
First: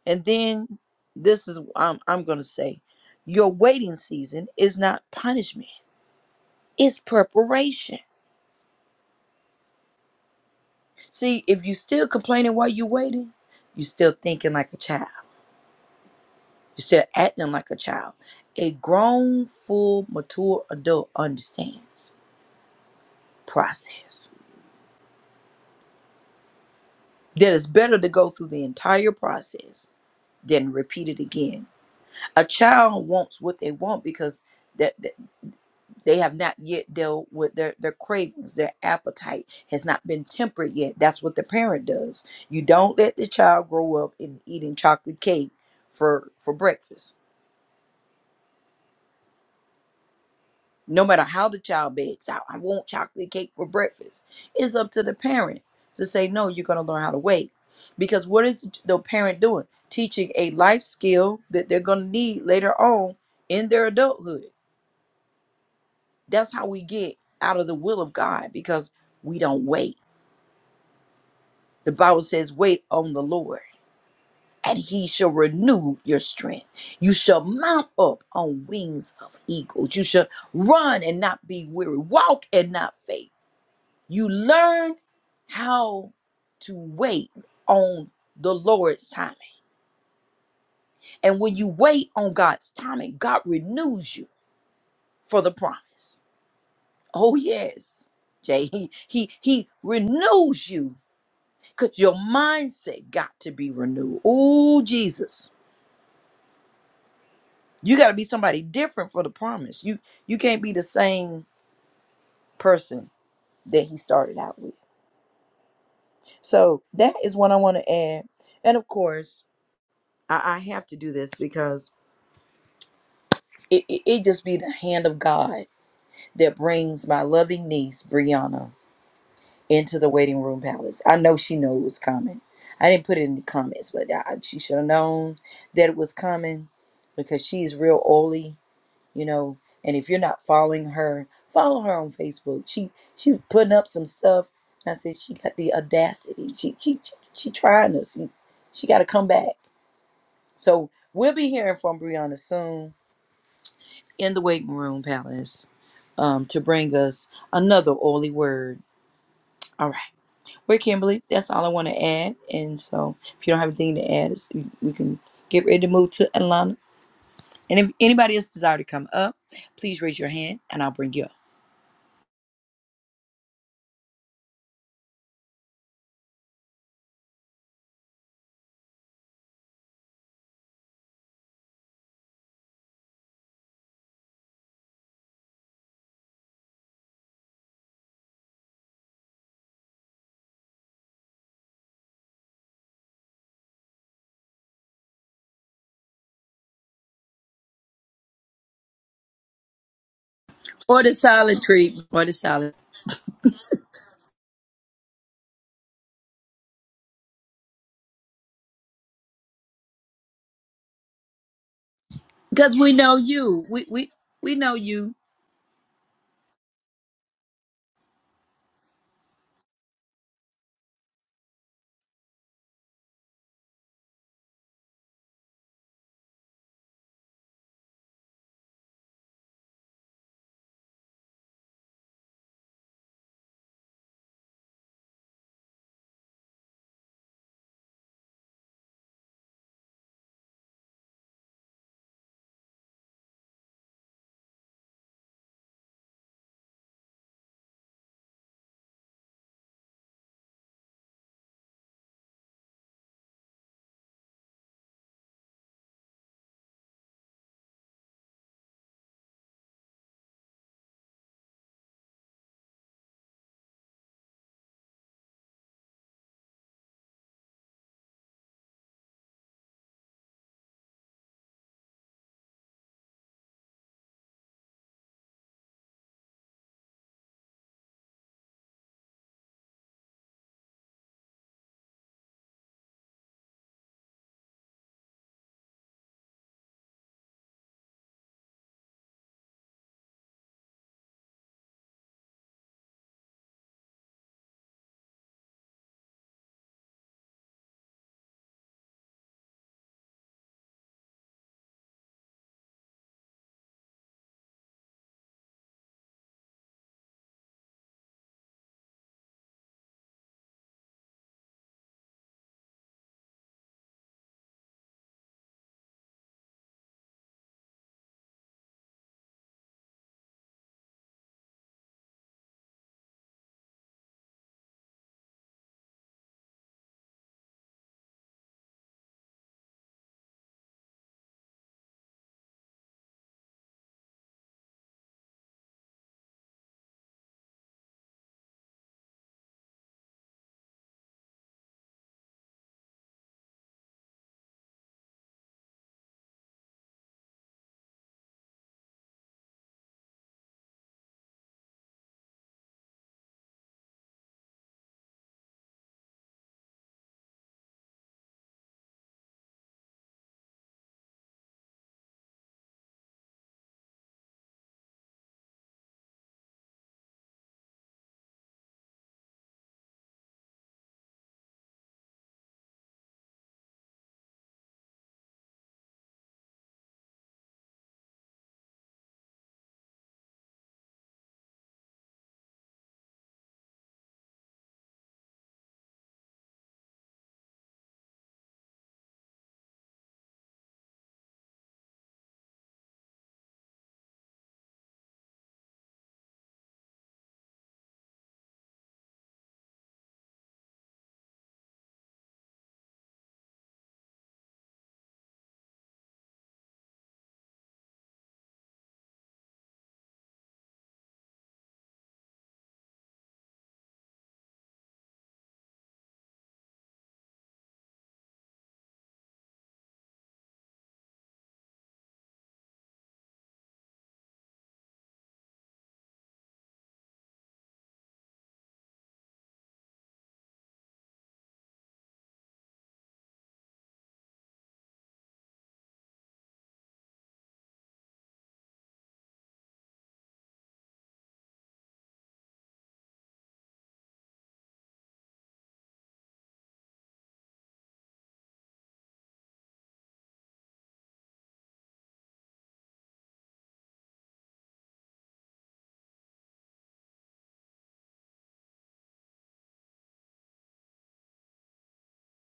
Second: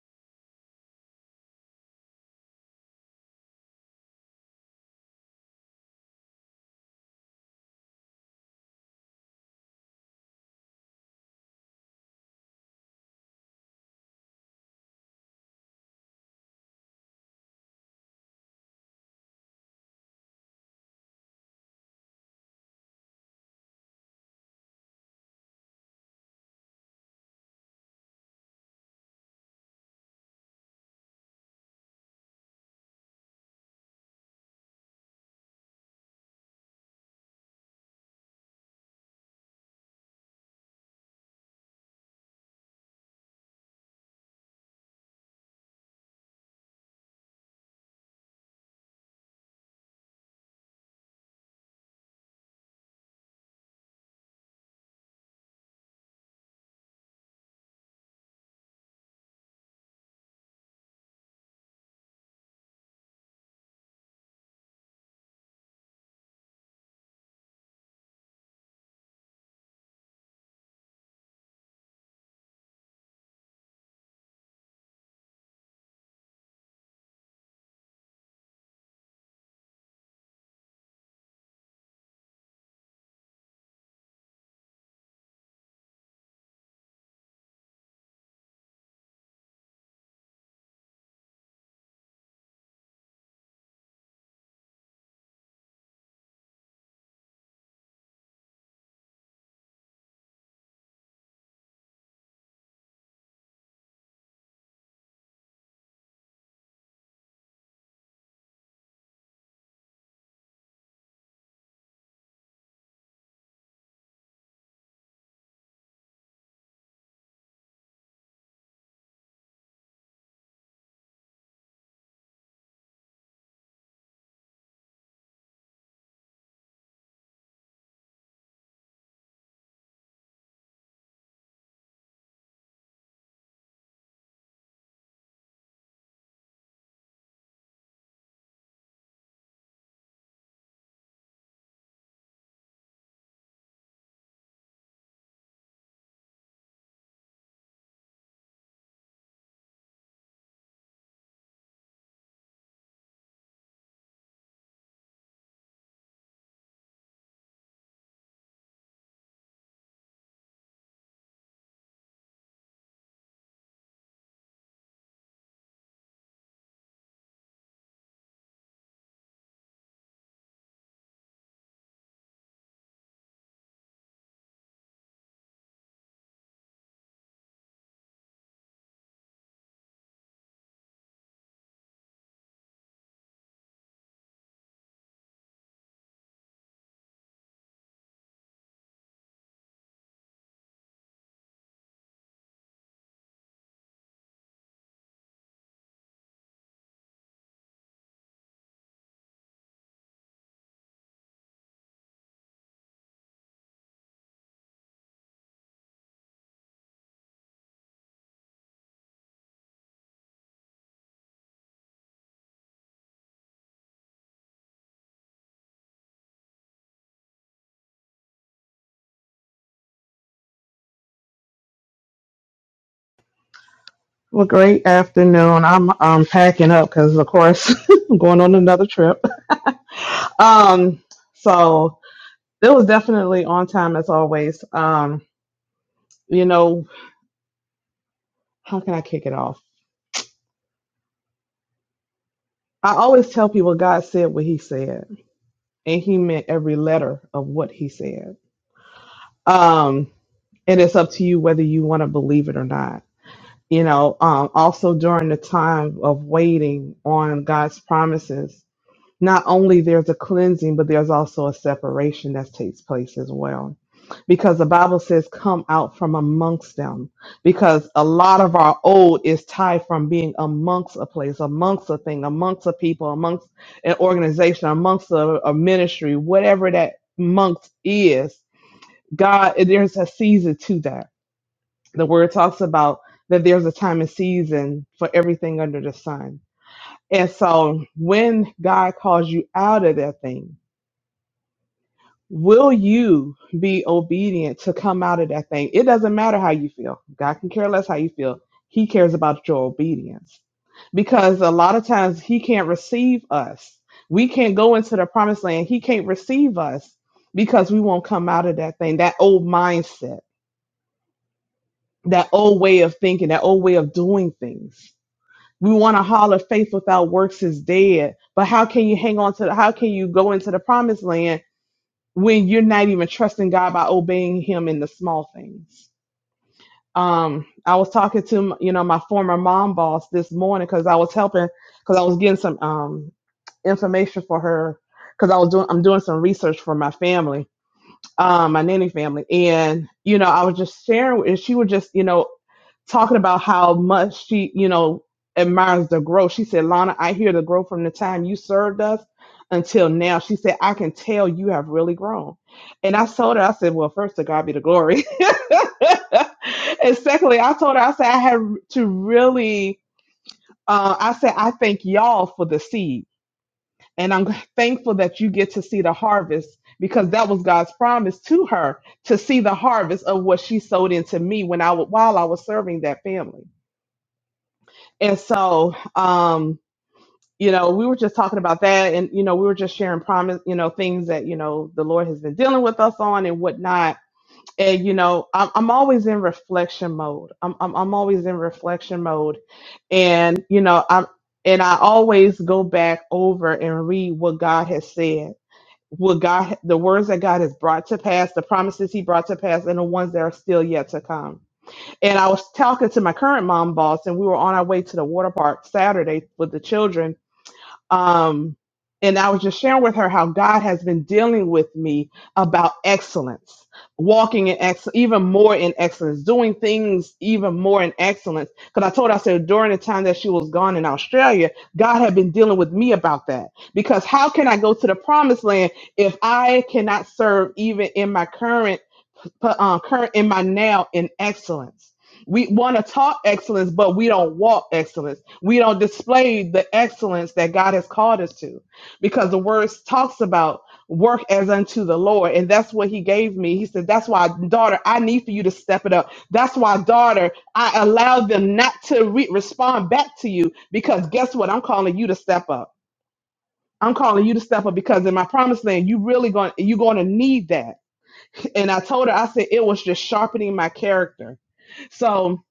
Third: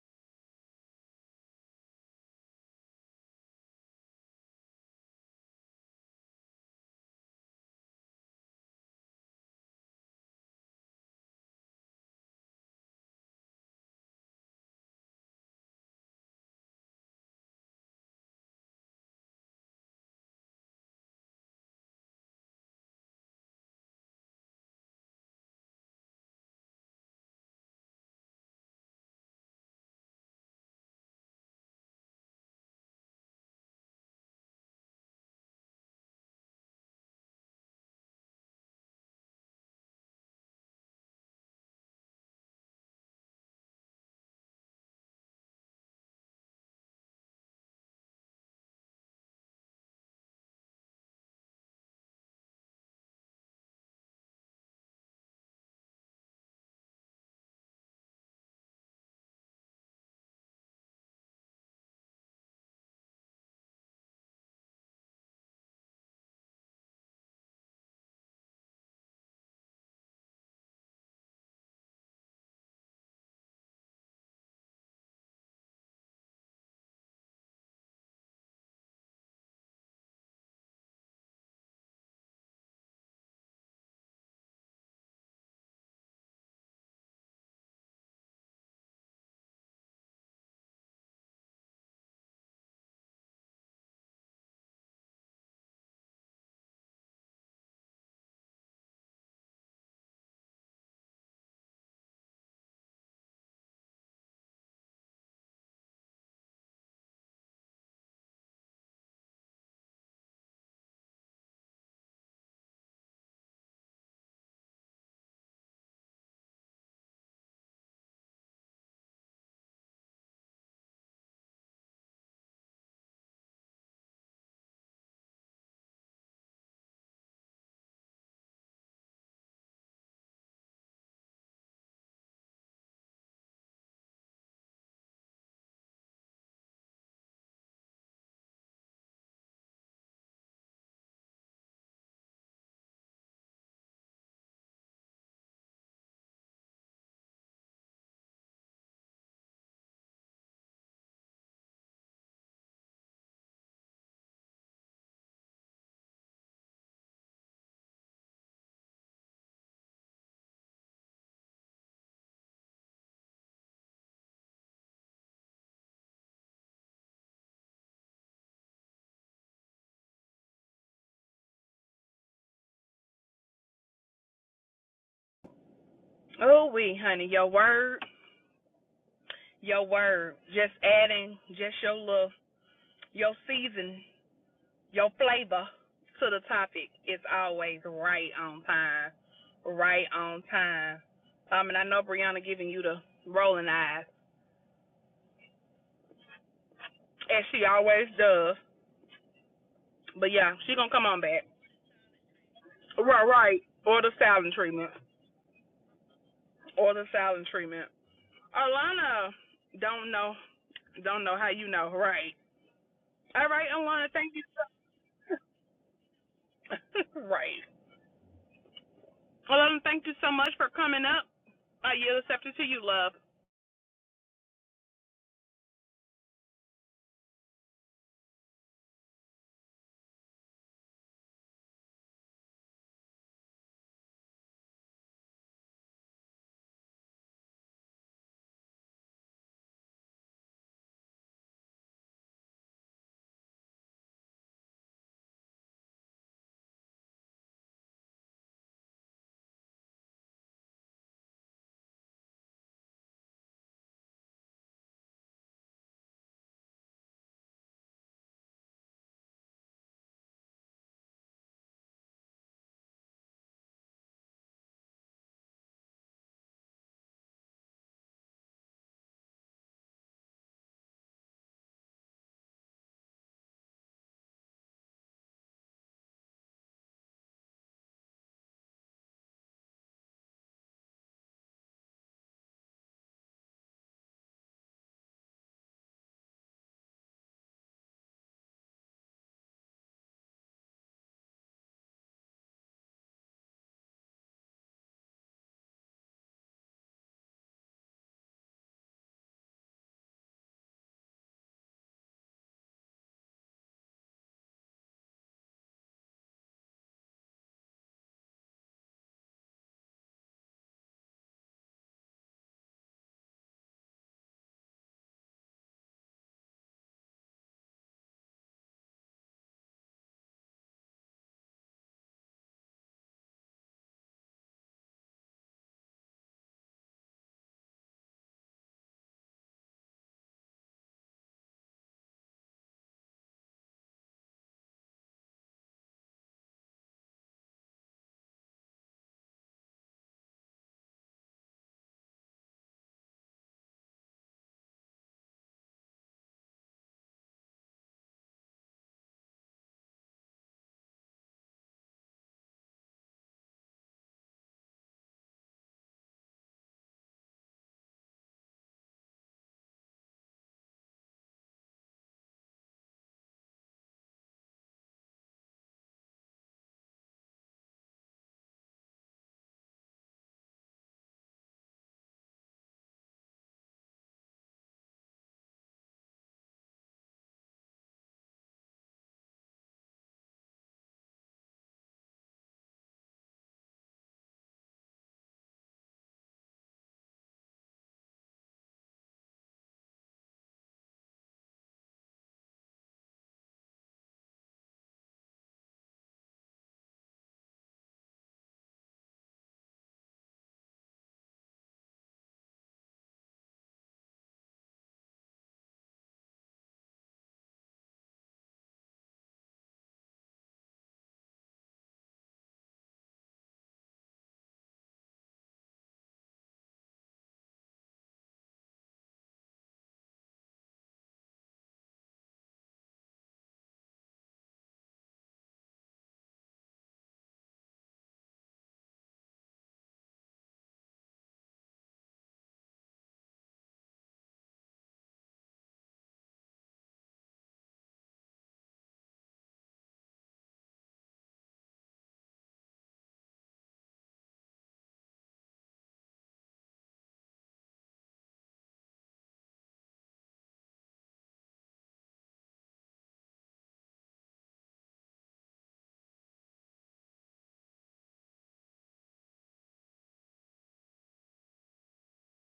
B: And then this is I'm I'm going to say your waiting season is not punishment. It's preparation. See, if you still complaining while you're waiting, you're still thinking like a child. You're still acting like a child. A grown, full, mature adult understands process. That it's better to go through the entire process than repeat it again. A child wants what they want because that They have not yet dealt with their, their cravings. Their appetite has not been tempered yet. That's what the parent does. You don't let the child grow up in eating chocolate cake for, for breakfast. No matter how the child begs, I, I want chocolate cake for breakfast. It's up to the parent to say, no, you're going to learn how to wait. Because what is the parent doing? Teaching a life skill that they're going to need later on in their adulthood. That's how we get out of the will of God because we don't wait The Bible says, Wait on the Lord, and he shall renew your strength. You shall mount up on wings of eagles. You shall run and not be weary, walk and not faint. You learn how to wait on the Lord's timing. And when you wait on God's timing, God renews you for the promise. Oh, yes. Jay, he he, he renews you because your mindset got to be renewed. Oh, Jesus. You got to be somebody different for the promise. You you can't be the same person that he started out with. So that is what I want to add. And of course, I, I have to do this because it, it, it just be the hand of God that brings my loving niece Brianna into the waiting room palace. I know she knew it was coming. I didn't put it in the comments, but I, she should have known that it was coming because she's real oily you know and if you're not following her follow her on facebook she she was putting up some stuff and i said she got the audacity she she she, she trying us she, she got to come back so we'll be hearing from brianna soon in the waiting room palace um to bring us another oily word all right we're kimberly that's all i want to add and so if you don't have anything to add it's, we we can get ready to move to atlanta and if anybody else desire to come up please raise your hand and i'll bring you up
A: Oh, we, honey, your word, your word, just adding just your love, your season, your flavor to the topic is always right on time, right on time. Um, and I know Brianna giving you the rolling eyes, as she always does. But yeah, she gonna
B: Or
A: come
B: the
A: on back.
B: silent treatment. Or the silent.
A: Right, right. Or the silent treatment, or the silent treatment. Alana, don't know, don't know how you know, right?
B: Because we know
A: All
B: you.
A: right,
B: We
A: Alana,
B: we
A: thank.
B: we know you.
A: Right. Well, um, thank you so much for coming up. I yield accepted to you, love.
C: Well, great afternoon. I'm um, packing up because, of course, I'm going on another trip. Um, so it was definitely on time as always. Um, you know, how can I kick it off? I always tell people God said what He said, and He meant every letter of what He said. Um, and it's up to you whether you want to believe it or not. You know, um, also during the time of waiting on God's promises, not only there's a cleansing, but there's also a separation that takes place as well. Because the Bible says, come out from amongst them. Because a lot of our old is tied from being amongst a place, amongst a thing, amongst a people, amongst an organization, amongst a, a ministry, whatever that amongst is. God, there's a season to that. The word talks about that there's a time and season for everything under the sun and so when God calls you out of that thing, will you be obedient to come out of that thing? It doesn't matter how you feel. God can care less how you feel. He cares about your obedience. Because a lot of times he can't receive us. We can't go into the promised land. He can't receive us because we won't come out of that thing, that old mindset, that old way of thinking, that old way of doing things. we want to holler faith without works is dead. But how can you hang on to the, how can you go into the promised land when you're not even trusting God by obeying him in the small things? Um, I was talking to, you know, my former mom boss this morning cause I was helping, cause I was getting some, um, information for her cause I was doing, I'm doing some research for my family um, my nanny family. And, you know, I was just sharing, and she was just, you know, talking about how much she, you know, admires the growth. She said, Lana, I hear the growth from the time you served us until now. She said, I can tell you have really grown. And I told her, I said, well, first to God be the glory. and secondly, I told her, I said, I had to really, uh, I said, I thank y'all for the seed and I'm thankful that you get to see the harvest because that was God's promise to her to see the harvest of what she sowed into me when I wa- while I was serving that family. And so, um, you know, we were just talking about that, and you know, we were just sharing promise, you know, things that you know the Lord has been dealing with us on and whatnot. And you know, I'm, I'm always in reflection mode. I'm, I'm I'm always in reflection mode, and you know, I'm and I always go back over and read what God has said what God, the words that God has brought to pass, the promises He brought to pass, and the ones that are still yet to come. And I was talking to my current mom boss, and we were on our way to the water park Saturday with the children, um, and I was just sharing with her how God has been dealing with me about excellence, walking in excellence, even more in excellence, doing things even more in excellence. Because I told her, I said, during the time that she was gone in Australia, God had been dealing with me about that. Because how can I go to the promised land if I cannot serve even in my current? put um, current in my now in excellence. We want to talk excellence, but we don't walk excellence. We don't display the excellence that God has called us to, because the word talks about work as unto the Lord, and that's what He gave me. He said, "That's why, daughter, I need for you to step it up. That's why, daughter, I allow them not to re- respond back to you, because guess what? I'm calling you to step up. I'm calling you to step up because in my promised land, you really going you're going to need that." And I told her, I said, it was just sharpening my character. So,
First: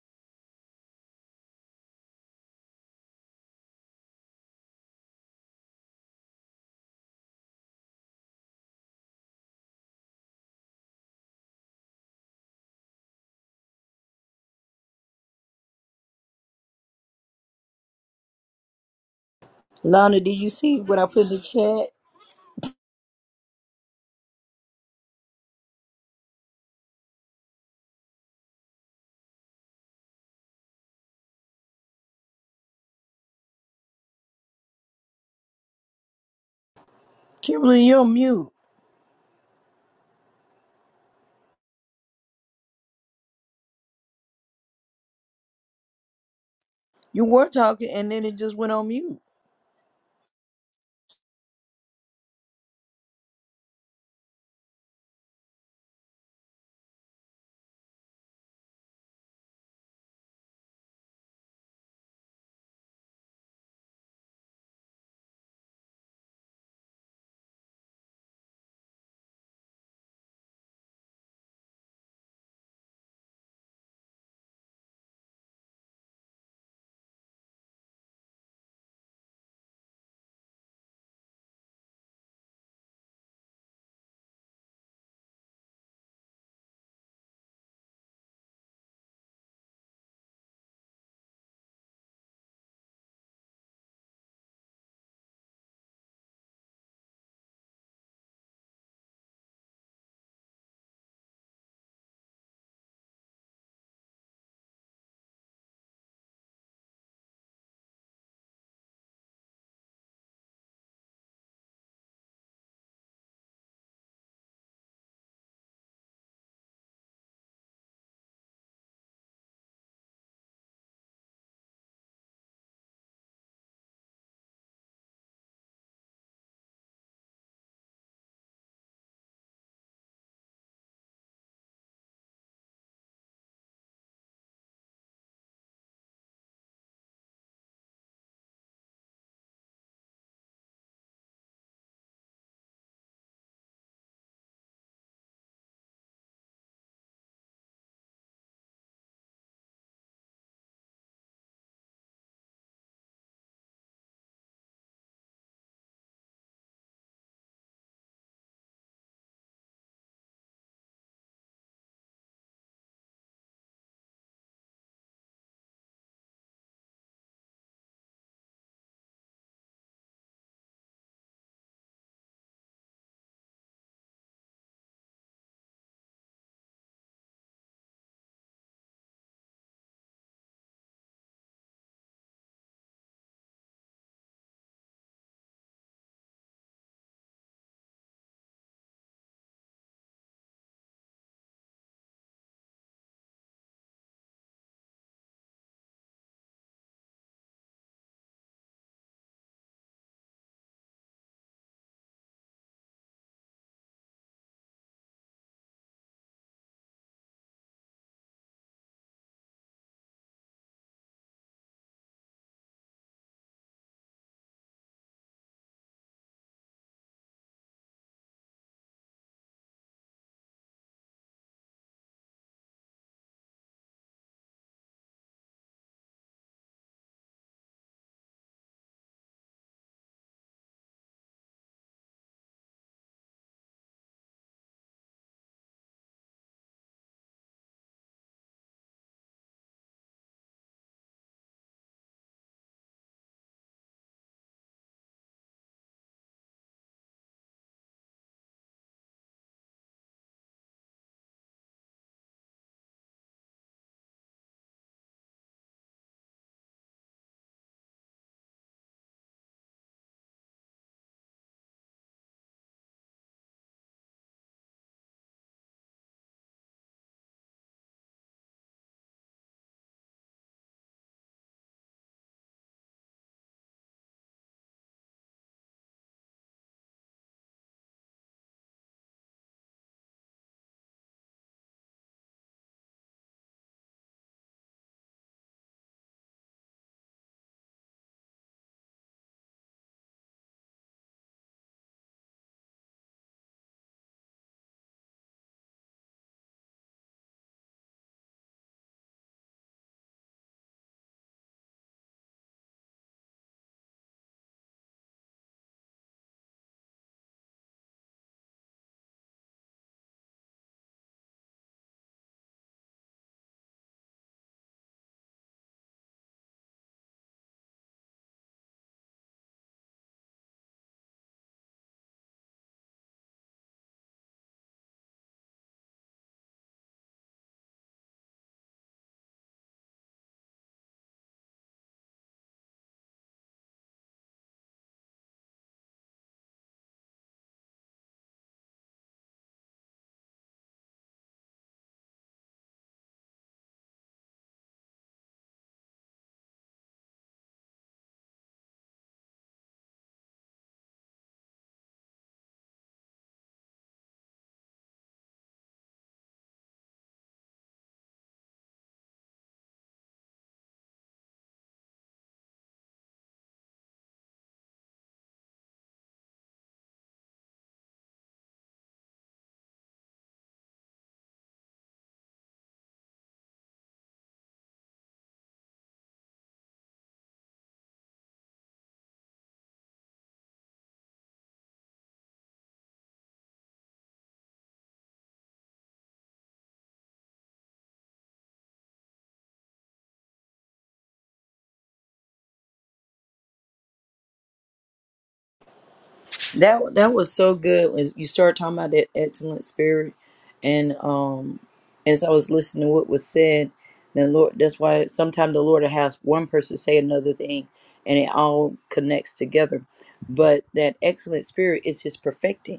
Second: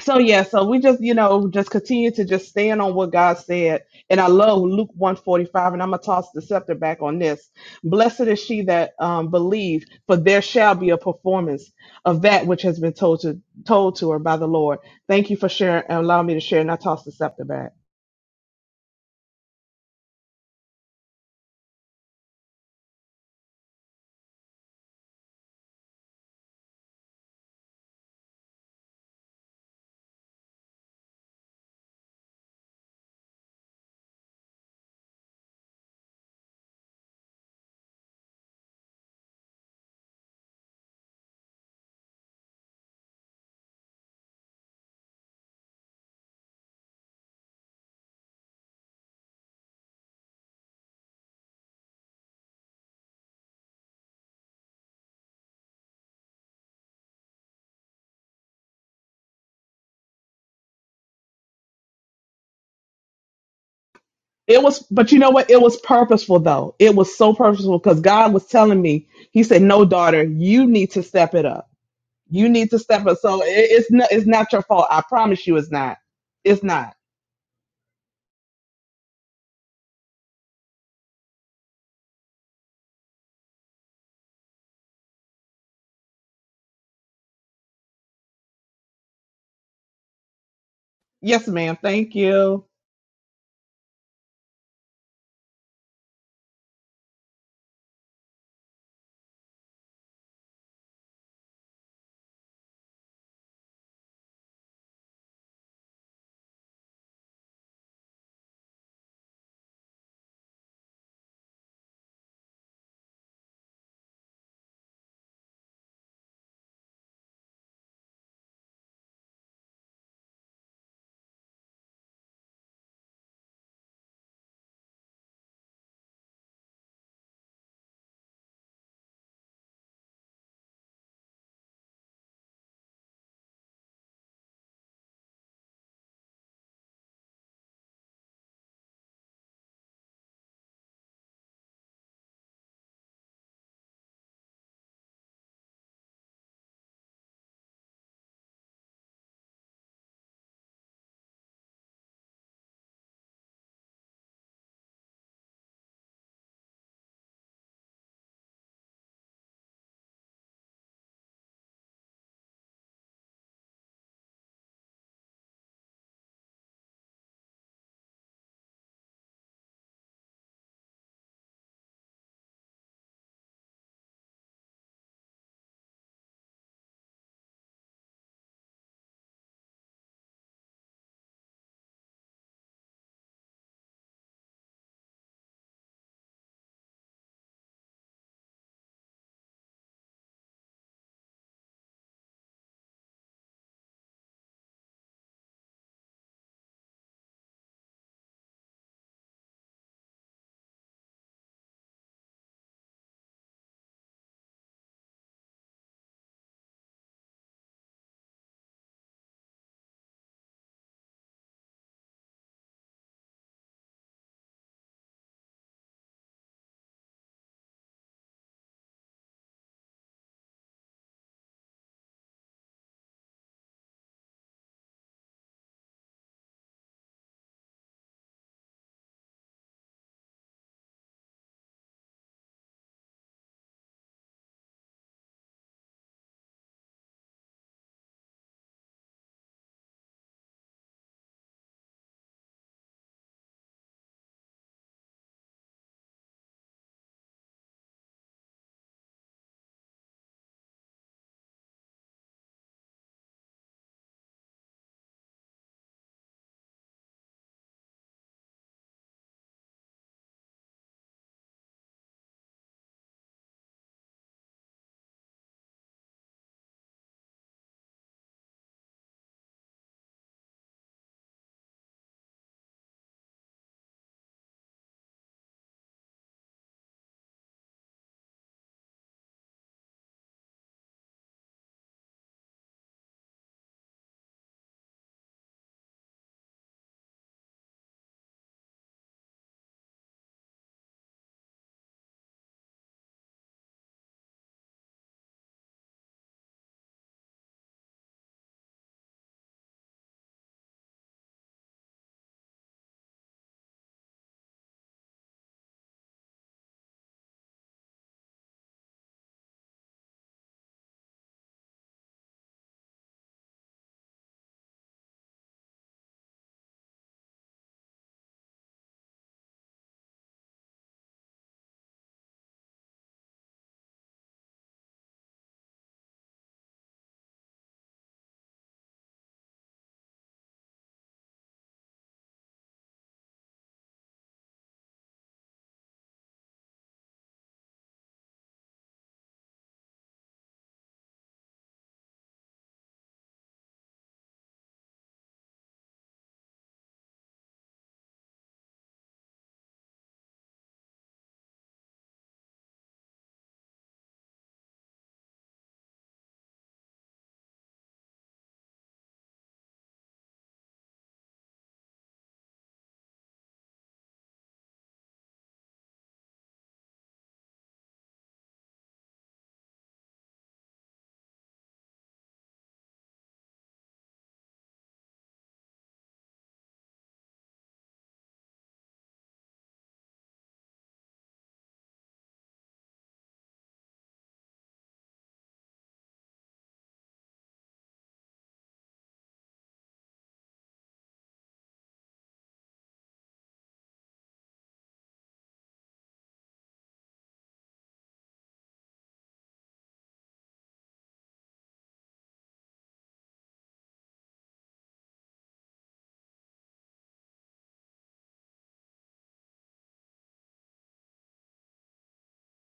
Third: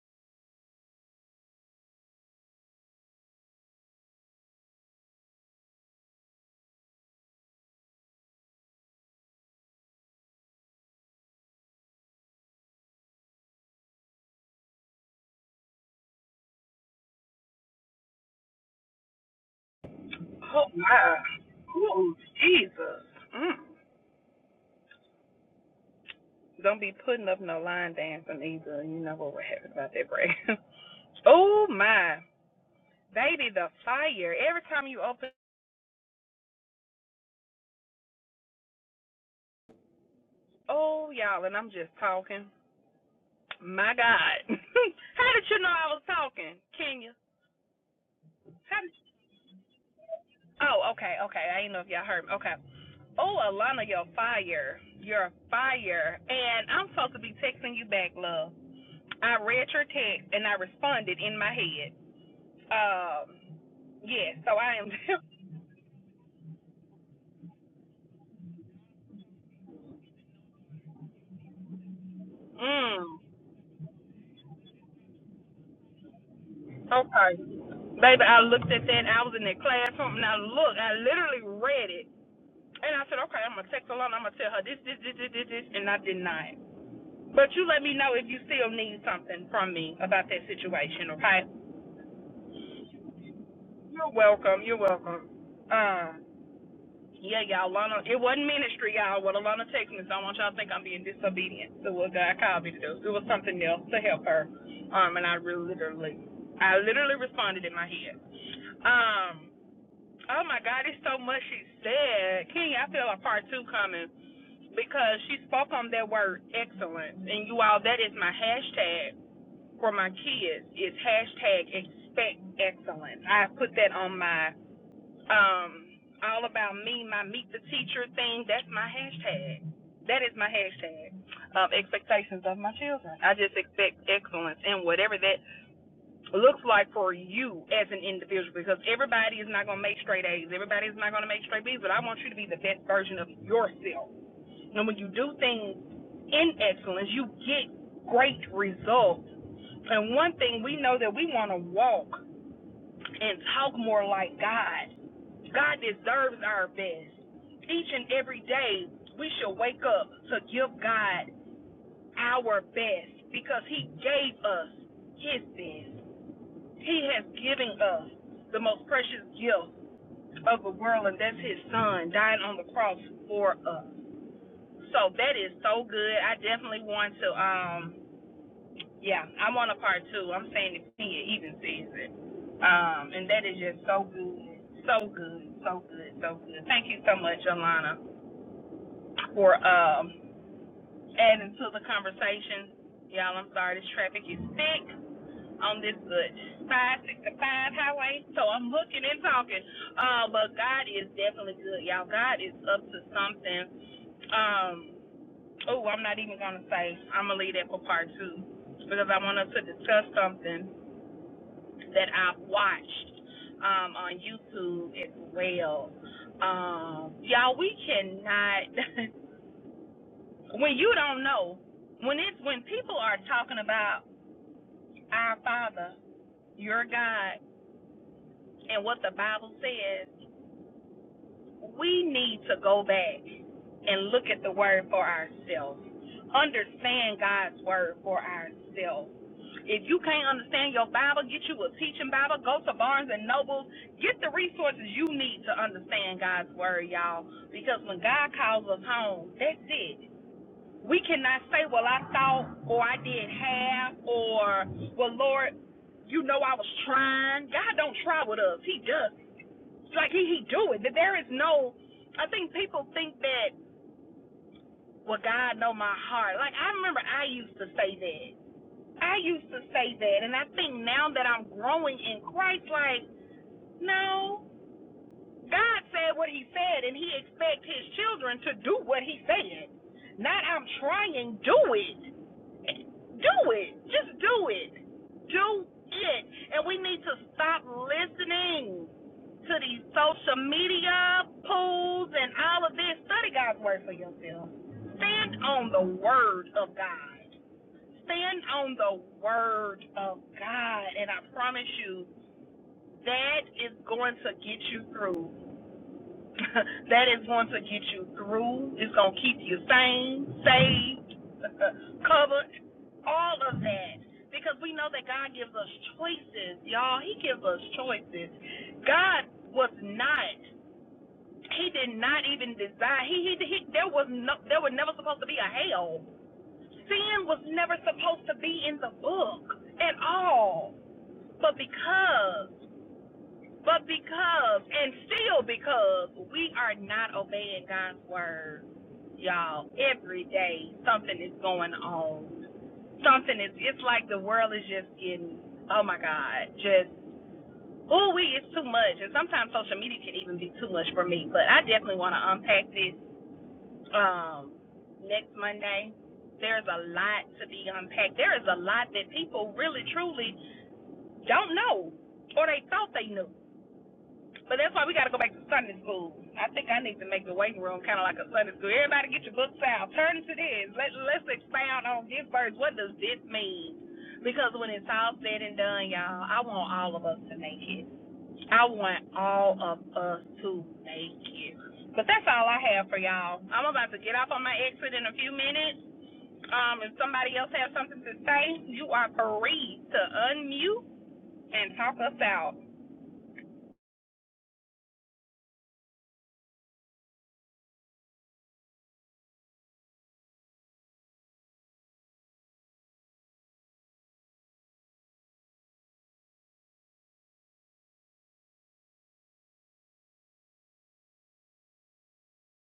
C: so yeah, so we just, you know, just continue to just stand on what God said. And I love Luke 145, and I'm gonna toss the scepter back on this. Blessed is she that um believe, for there shall be a performance of that which has been told to told to her by the Lord. Thank you for sharing and allowing me to share, and I toss the scepter back.
B: Lana, did you see what I put in the chat?
A: Mm. Don't be putting up no line dancing either. You know what would happen about that break. oh my, baby, the fire! Every time you open,
B: Kimberly, you're on mute.
A: oh y'all, and I'm just talking. My God, how did you know I was talking, Kenya?
B: You were talking and then it just went
A: How
B: on
A: did you...
B: mute.
A: Oh, okay, okay. I didn't know if y'all heard me. Okay. Oh, Alana, you're fire. You're fire, and I'm supposed to be texting you back, love. I read your text and I responded in my head. Um, yeah, so
C: It
A: I
C: was,
A: am.
C: but you know what? It was purposeful though. It was so purposeful because God was telling me, He said, No, daughter, you need to step it up You need to
A: mm,
C: step up. So it, it's not it's not your fault. I promise you, it's not. It's not.
A: okay. Baby, I looked at that. I was in that classroom and I looked. I literally read it. And I said, okay, I'm going to text Alana. I'm going to tell her this, this, this, this, this, this. And I did not. But you let me know if you still need something from me about that situation, okay?
C: Yes, ma'am. Thank you.
A: You're welcome. You're welcome. Um, Yeah, y'all, Lana, it wasn't ministry, y'all. What Alana texted me, so I don't want y'all to think I'm being disobedient to what God called me to do. It was something else to help her. Um, and I really, literally, I literally responded in my head. Um, oh my God, it's so much she said. King, I feel a part two coming because she spoke on that word excellence. And you all, that is my hashtag for my kids. It's hashtag expect excellence. I put that on my um, all about me, my meet the teacher thing. That's my hashtag. That is my hashtag of expectations of my children. I just expect excellence in whatever that looks like for you as an individual because everybody is not going to make straight A's. Everybody is not going to make straight B's, but I want you to be the best version of yourself. And when you do things in excellence, you get great results. And one thing we know that we want to walk and talk more like God. God deserves our best. Each and every day, we should wake up to give God our best because He gave us His best. He has given us the most precious gift of the world, and that's His Son dying on the cross for us. So that is so good. I definitely want to um yeah, I'm on a part two. I'm saying the senior evening season. Um, and that is just so good, so good, so good, so good. Thank you so much, Alana, for um adding to the conversation. Y'all, I'm sorry, this traffic is thick on this good five sixty five highway. So I'm looking and talking. Uh, but God is definitely good, y'all. God is up to something. Um, oh, I'm not even gonna say. I'm gonna leave that for part two because I want us to discuss something that I've watched um, on YouTube as well. Um, y'all, we cannot. when you don't know, when it's when people are talking about our Father, your God, and what the Bible says, we need to go back and look at the Word for ourselves. Understand God's Word for ourselves If you can't understand your Bible, get you a teaching Bible. Go to Barnes and Noble. Get the resources you need to understand God's word, y'all. Because when God calls us home, that's it. We cannot say, "Well, I thought," or "I did half," or "Well, Lord, you know I was trying." God don't try with us. He does. It's Like he he do it. That there is no. I think people think that. Well, God know my heart. Like I remember I used to say that. I used to say that, and I think now that I'm growing in Christ, like, no, God said what He said, and He expects His children to do what He said. Not I'm trying, do it, do it, just do it, do it, and we need to stop listening to these social media pools and all of this. Study God's word for yourself. Stand on the word of God. Stand on the word of God, and I promise you, that is going to get you through. that is going to get you through. It's going to keep you sane, saved, covered, all of that. Because we know that God gives us choices, y'all. He gives us choices. God was not. He did not even desire. He, he, he there was no. There was never supposed to be a hell. Sin was never supposed to be in the book at all. But because, but because, and still because we are not obeying God's word, y'all, every day something is going on. Something is, it's like the world is just getting, oh my God, just, ooh, we, it's too much. And sometimes social media can even be too much for me, but I definitely want to unpack this um, next Monday. There's a lot to be unpacked. There is a lot that people really, truly don't know, or they thought they knew. But that's why we got to go back to Sunday school. I think I need to make the waiting room kind of like a Sunday school. Everybody get your books out. Turn to this. Let, let's expound on this verse. What does this mean? Because when it's all said and done, y'all, I want all of us to make it. I want all of us to make it. But that's all I have for y'all. I'm about to get off on my exit in a few minutes. Um, if somebody else has something to say, you are free to unmute and talk us out.
B: That that was so good when you started talking about that excellent spirit and um as I was listening to what was said, then Lord that's why sometimes the Lord will have one person say another thing and it all connects together. But that excellent spirit is his perfecting.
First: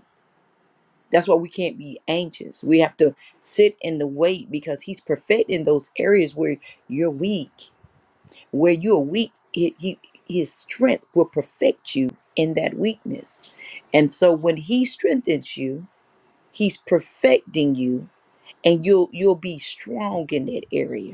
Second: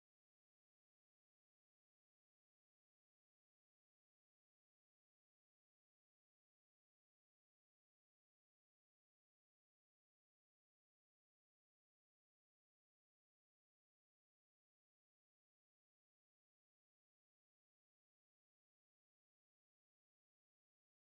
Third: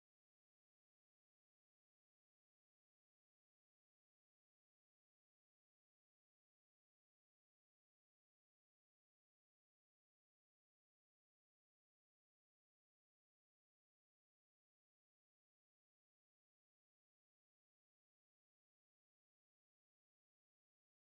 B: That's why we can't be anxious. We have to sit in the wait because He's perfecting those areas where you're weak. Where you're weak, he, he, His strength will perfect you in that weakness. And so when He strengthens you, He's perfecting you, and you'll you'll be strong in that area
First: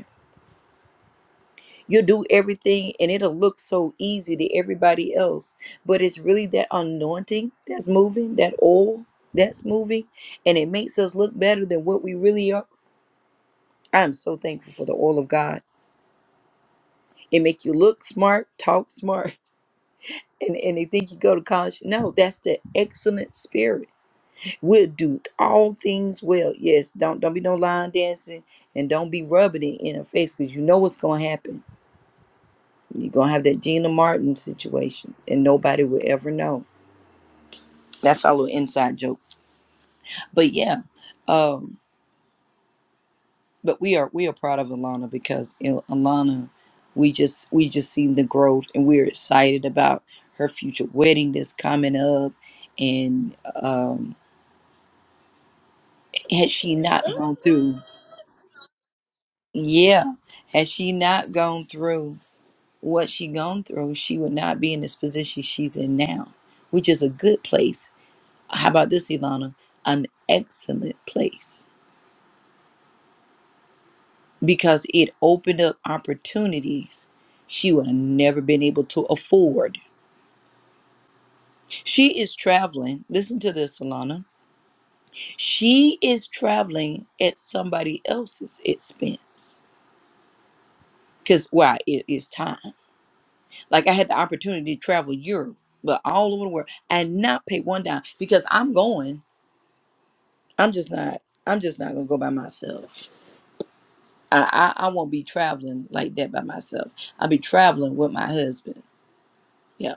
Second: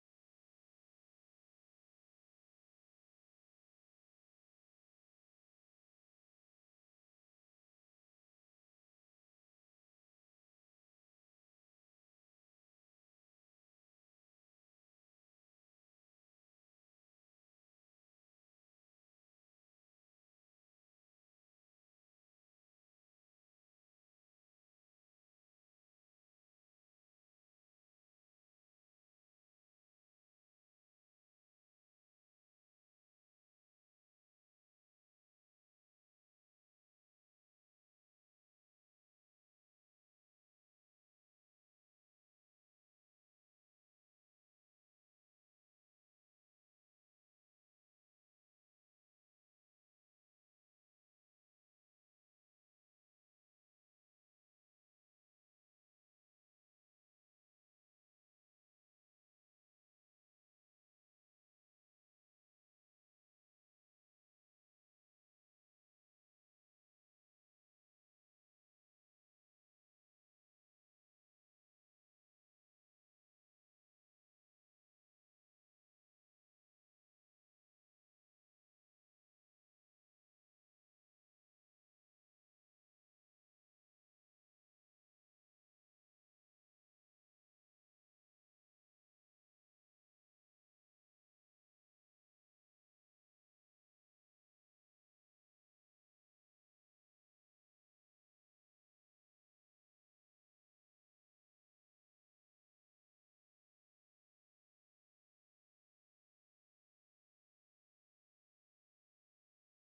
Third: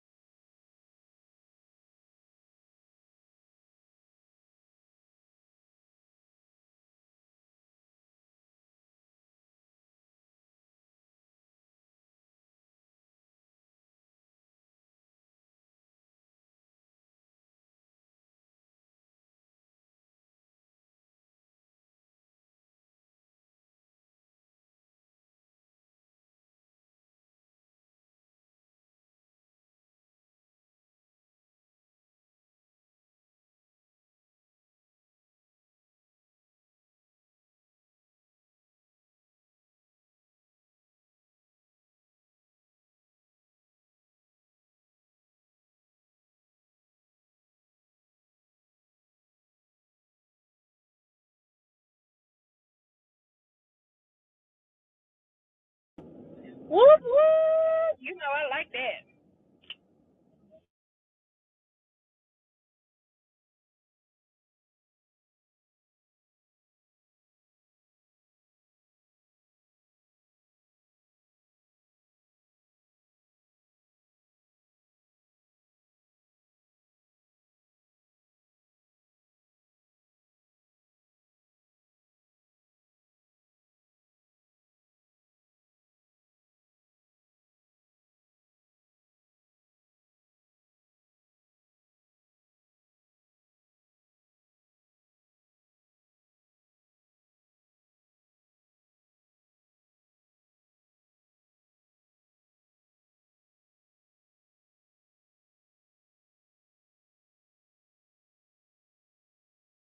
B: you do everything and it'll look so easy to everybody else. But it's really that anointing that's moving, that oil that's moving, and it makes us look better than what we really are. I'm so thankful for the oil of God. It make you look smart, talk smart, and, and they think you go to college. No, that's the excellent spirit. We'll do all things well. Yes, don't don't be no line dancing and don't be rubbing it in her face because you know what's gonna happen You're gonna have that Gina Martin situation, and nobody will ever know. That's our little inside joke. But yeah, um, but we are we are proud of Alana because Il- Alana, we just we just seen the growth, and we're excited about her future wedding that's coming up. And um, had she
A: Whoop
B: not gone
A: whoop!
B: through,
A: You know I like that.
B: yeah, had she not gone through what she gone through, she would not be in this position she's in now, which is a good place How about this, Ilana? An excellent place because it opened up opportunities she would have never been able to afford. She is traveling. Listen to this, Ilana. She is traveling at somebody else's expense because why? It is time. Like I had the opportunity to travel Europe, but all over the world and not pay one dime because I'm going. I'm just not. I'm just not gonna go by myself. I, I I won't be traveling like that by myself. I'll be traveling with my husband. Yeah,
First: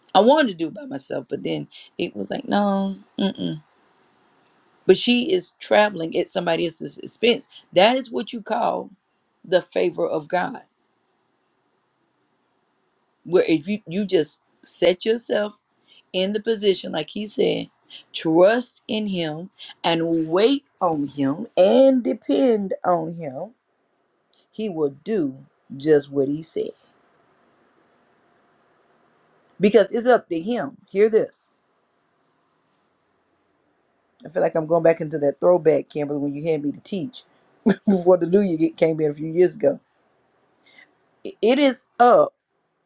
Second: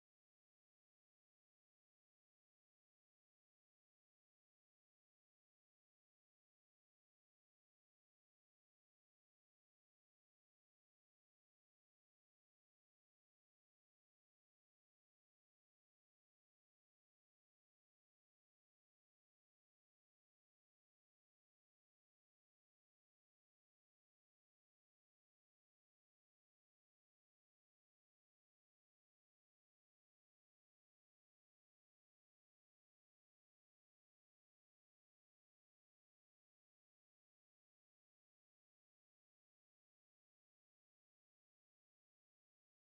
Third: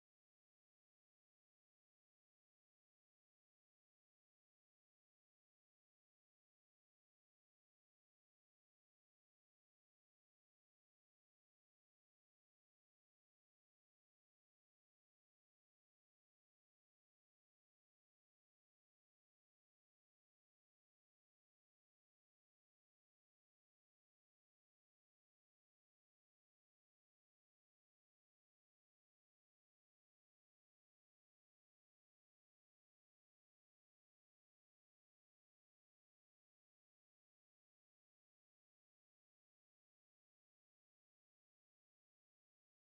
B: I wanted to do it by myself, but then it was like no, mm-mm. But she is traveling at somebody else's expense. That is what you call the favor of God, where if you you just set yourself in the position, like He said, trust in Him and wait on Him and depend on Him. He will do just what He said. because it's up to him. Hear this. I feel like I'm going back into that throwback, Kimberly, when you had me to teach before the new year came in a few years ago. It is up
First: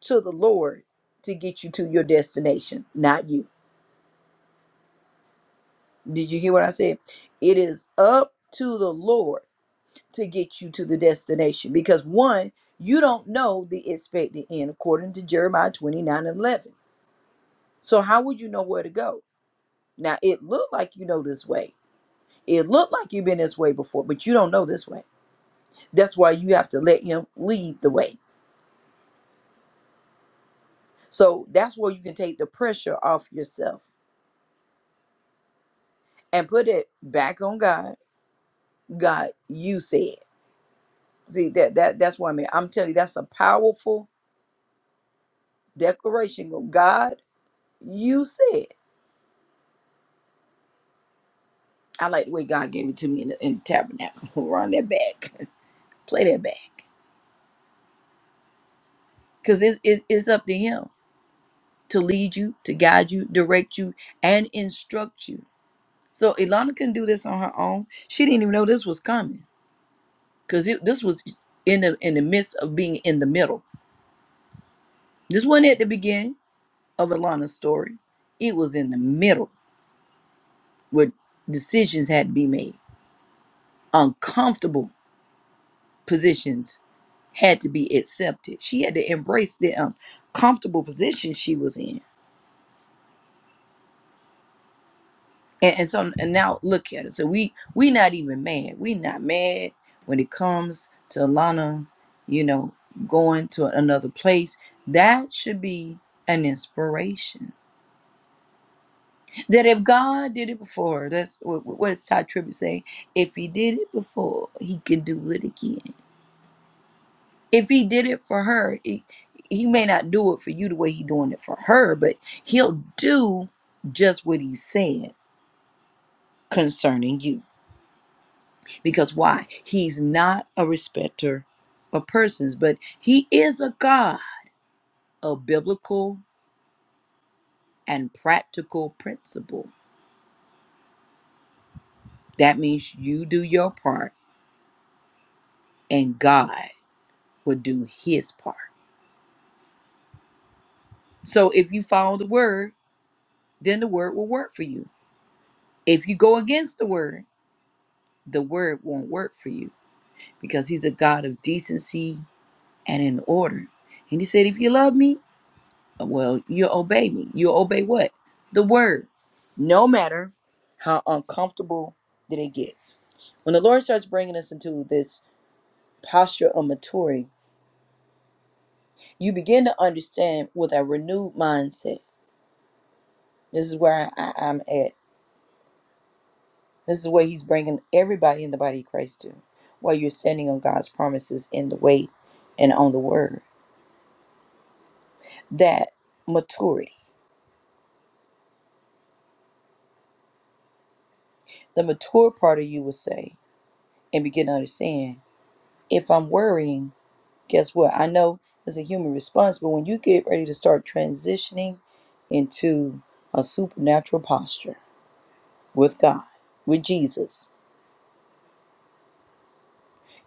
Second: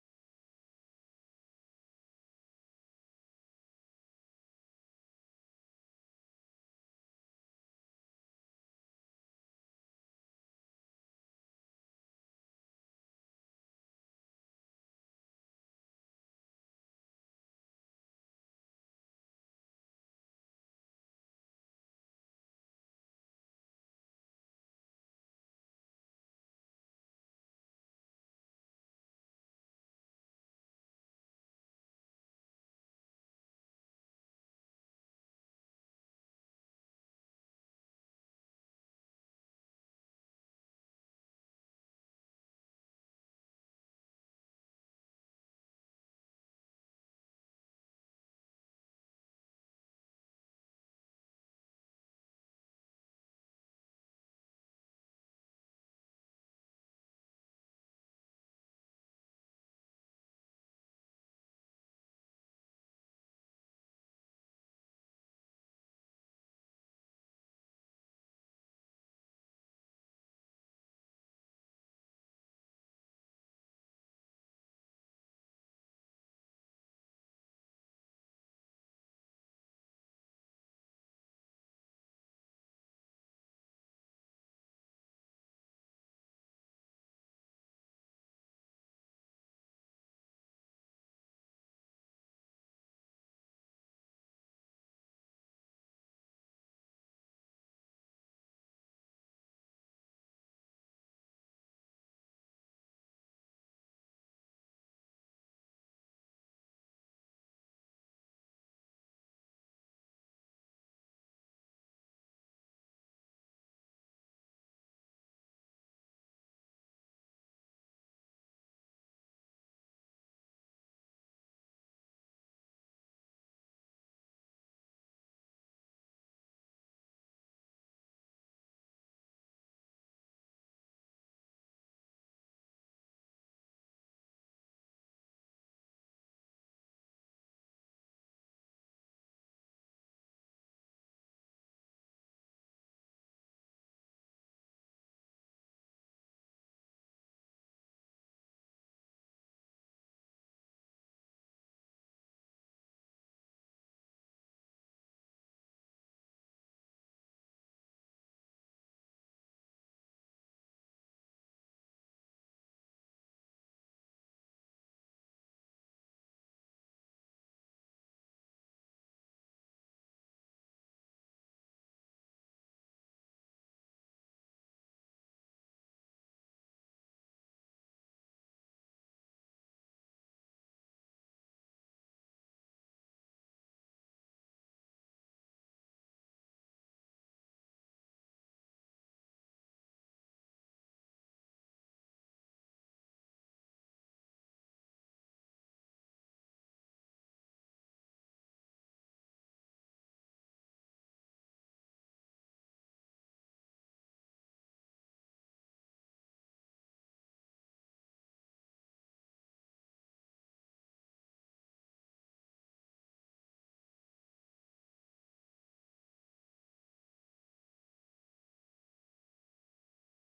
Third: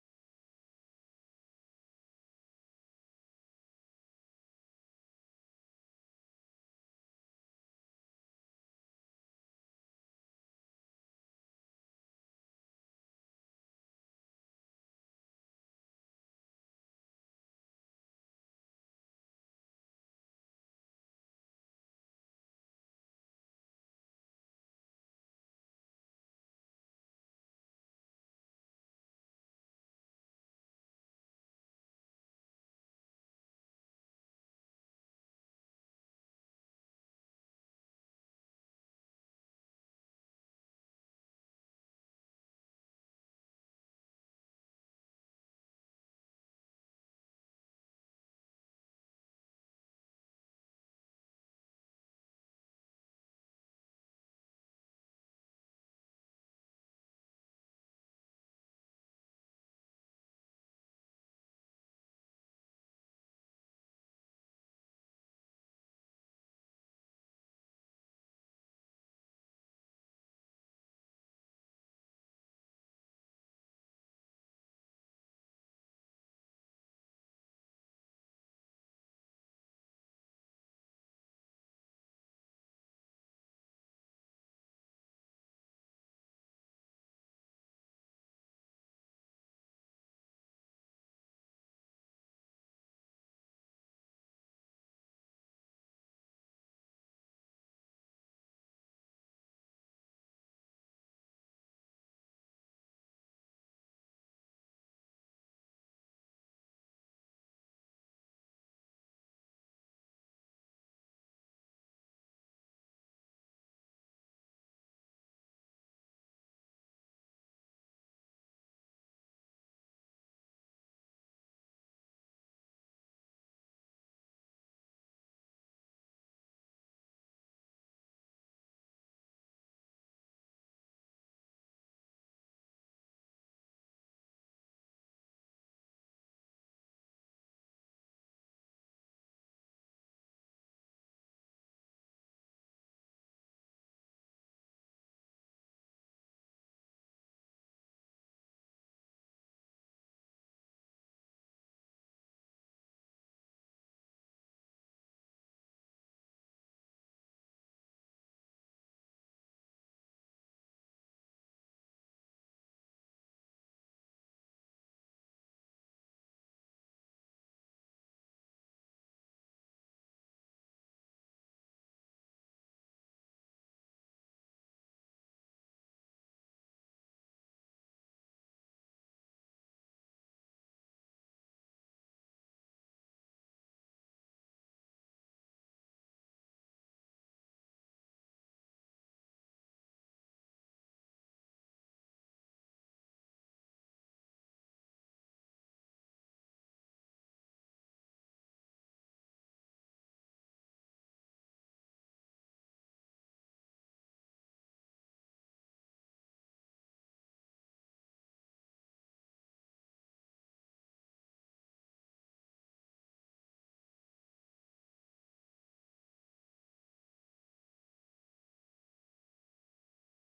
B: to the Lord to get you to your destination, not you. Did you hear what I said? It is up to the Lord to get you to the destination because one, you don't know the expected end according to Jeremiah 29 and 11. So, how would you know where to go? Now, it looked like you know this way It looked like you've been this way before, but you don't know this way. That's why you have to let him lead the way. So that's where you can take the pressure off yourself and put it back on God. God, you said. See that that that's what I mean. I'm telling you, that's a powerful declaration. God, you said. I like the way God gave it to me in the, in the tabernacle. Run that back, play that back, because it's, it's it's up to Him to lead you, to guide you, direct you, and instruct you. So Ilana couldn't do this on her own. She didn't even know this was coming because this was in the in the midst of being in the middle. This wasn't at the beginning of Ilana's story. It was in the middle where decisions had to be made. Uncomfortable positions had to be accepted. She had to embrace the uncomfortable position she was in And, and so and now look at it. So we we not even mad. We not mad when it comes to Lana, you know, going to another place. That should be an inspiration. That if God did it before, that's what, what does Todd Tribbett say? If He did it before, He can do it again. If He did it for her, he, he may not do it for you the way He doing it for her, but He'll do just what He said concerning you. Because why? He's not a respecter of persons, but he is a God of biblical and practical principle. That means you do your part and God will do his part. So if you follow the word, then the word will work for you. If you go against the word, the word won't work for you because he's a God of decency and in order. And he said, If you love me, Well, you obey me. You obey what? The word. No matter how uncomfortable that it gets. When the Lord starts bringing us into this posture of maturity, you begin to understand with a renewed mindset. This is where I, I'm at. This is where He's bringing everybody in the body of Christ to, while you're standing on God's promises in the way and on the word. That maturity. The mature part of you will say and begin to understand if I'm worrying guess what? I know it's a human response, but when you get ready to start transitioning into a supernatural posture with God, with Jesus,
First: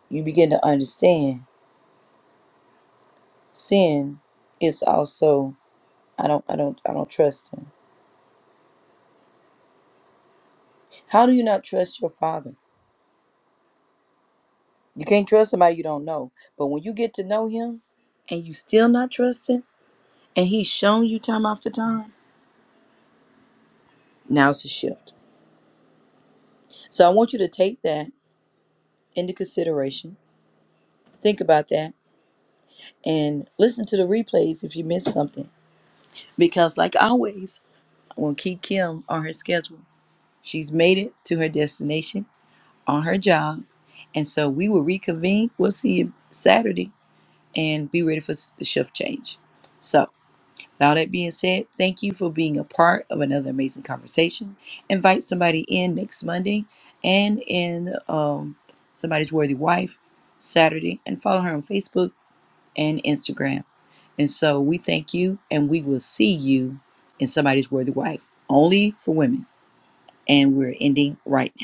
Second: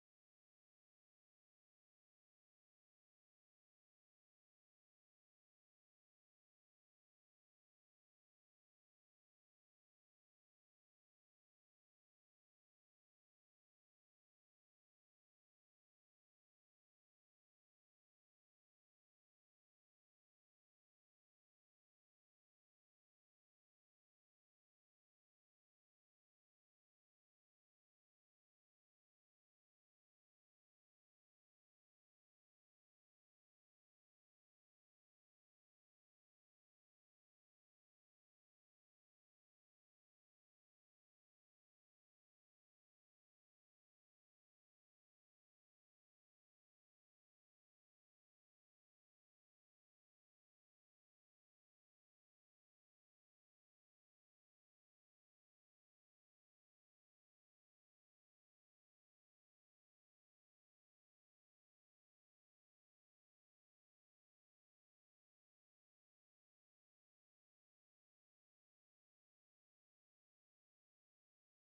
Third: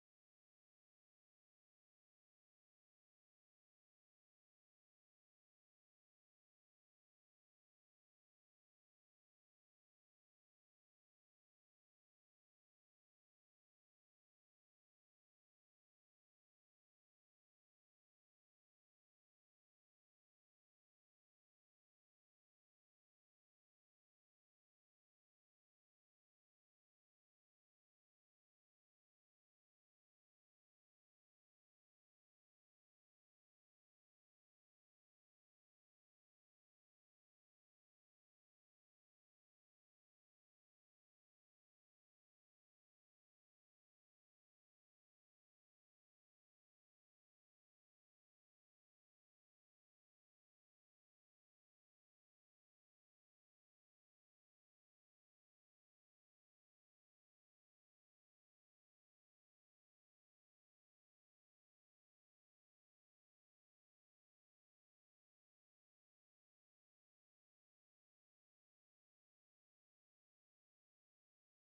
B: you begin to understand sin is also I don't I don't I don't trust him. How do you not trust your father? You can't trust somebody you don't know. But when you get to know him and you still not trust him and he's shown you time after time, now it's a shift. So I want you to take that into consideration. Think about that and listen to the replays if you missed something. Because, like always, I am going to keep Kim on her schedule. She's made it to her destination on her job. And so we will reconvene. We'll see you Saturday and be ready for s- the shift change. So, with all that being said, thank you for being a part of another amazing conversation. Invite somebody in next Monday and in um, somebody's worthy wife Saturday and follow her on Facebook and Instagram. And so we thank you and we will see you in somebody's worthy wife, only for women. And we're ending right now.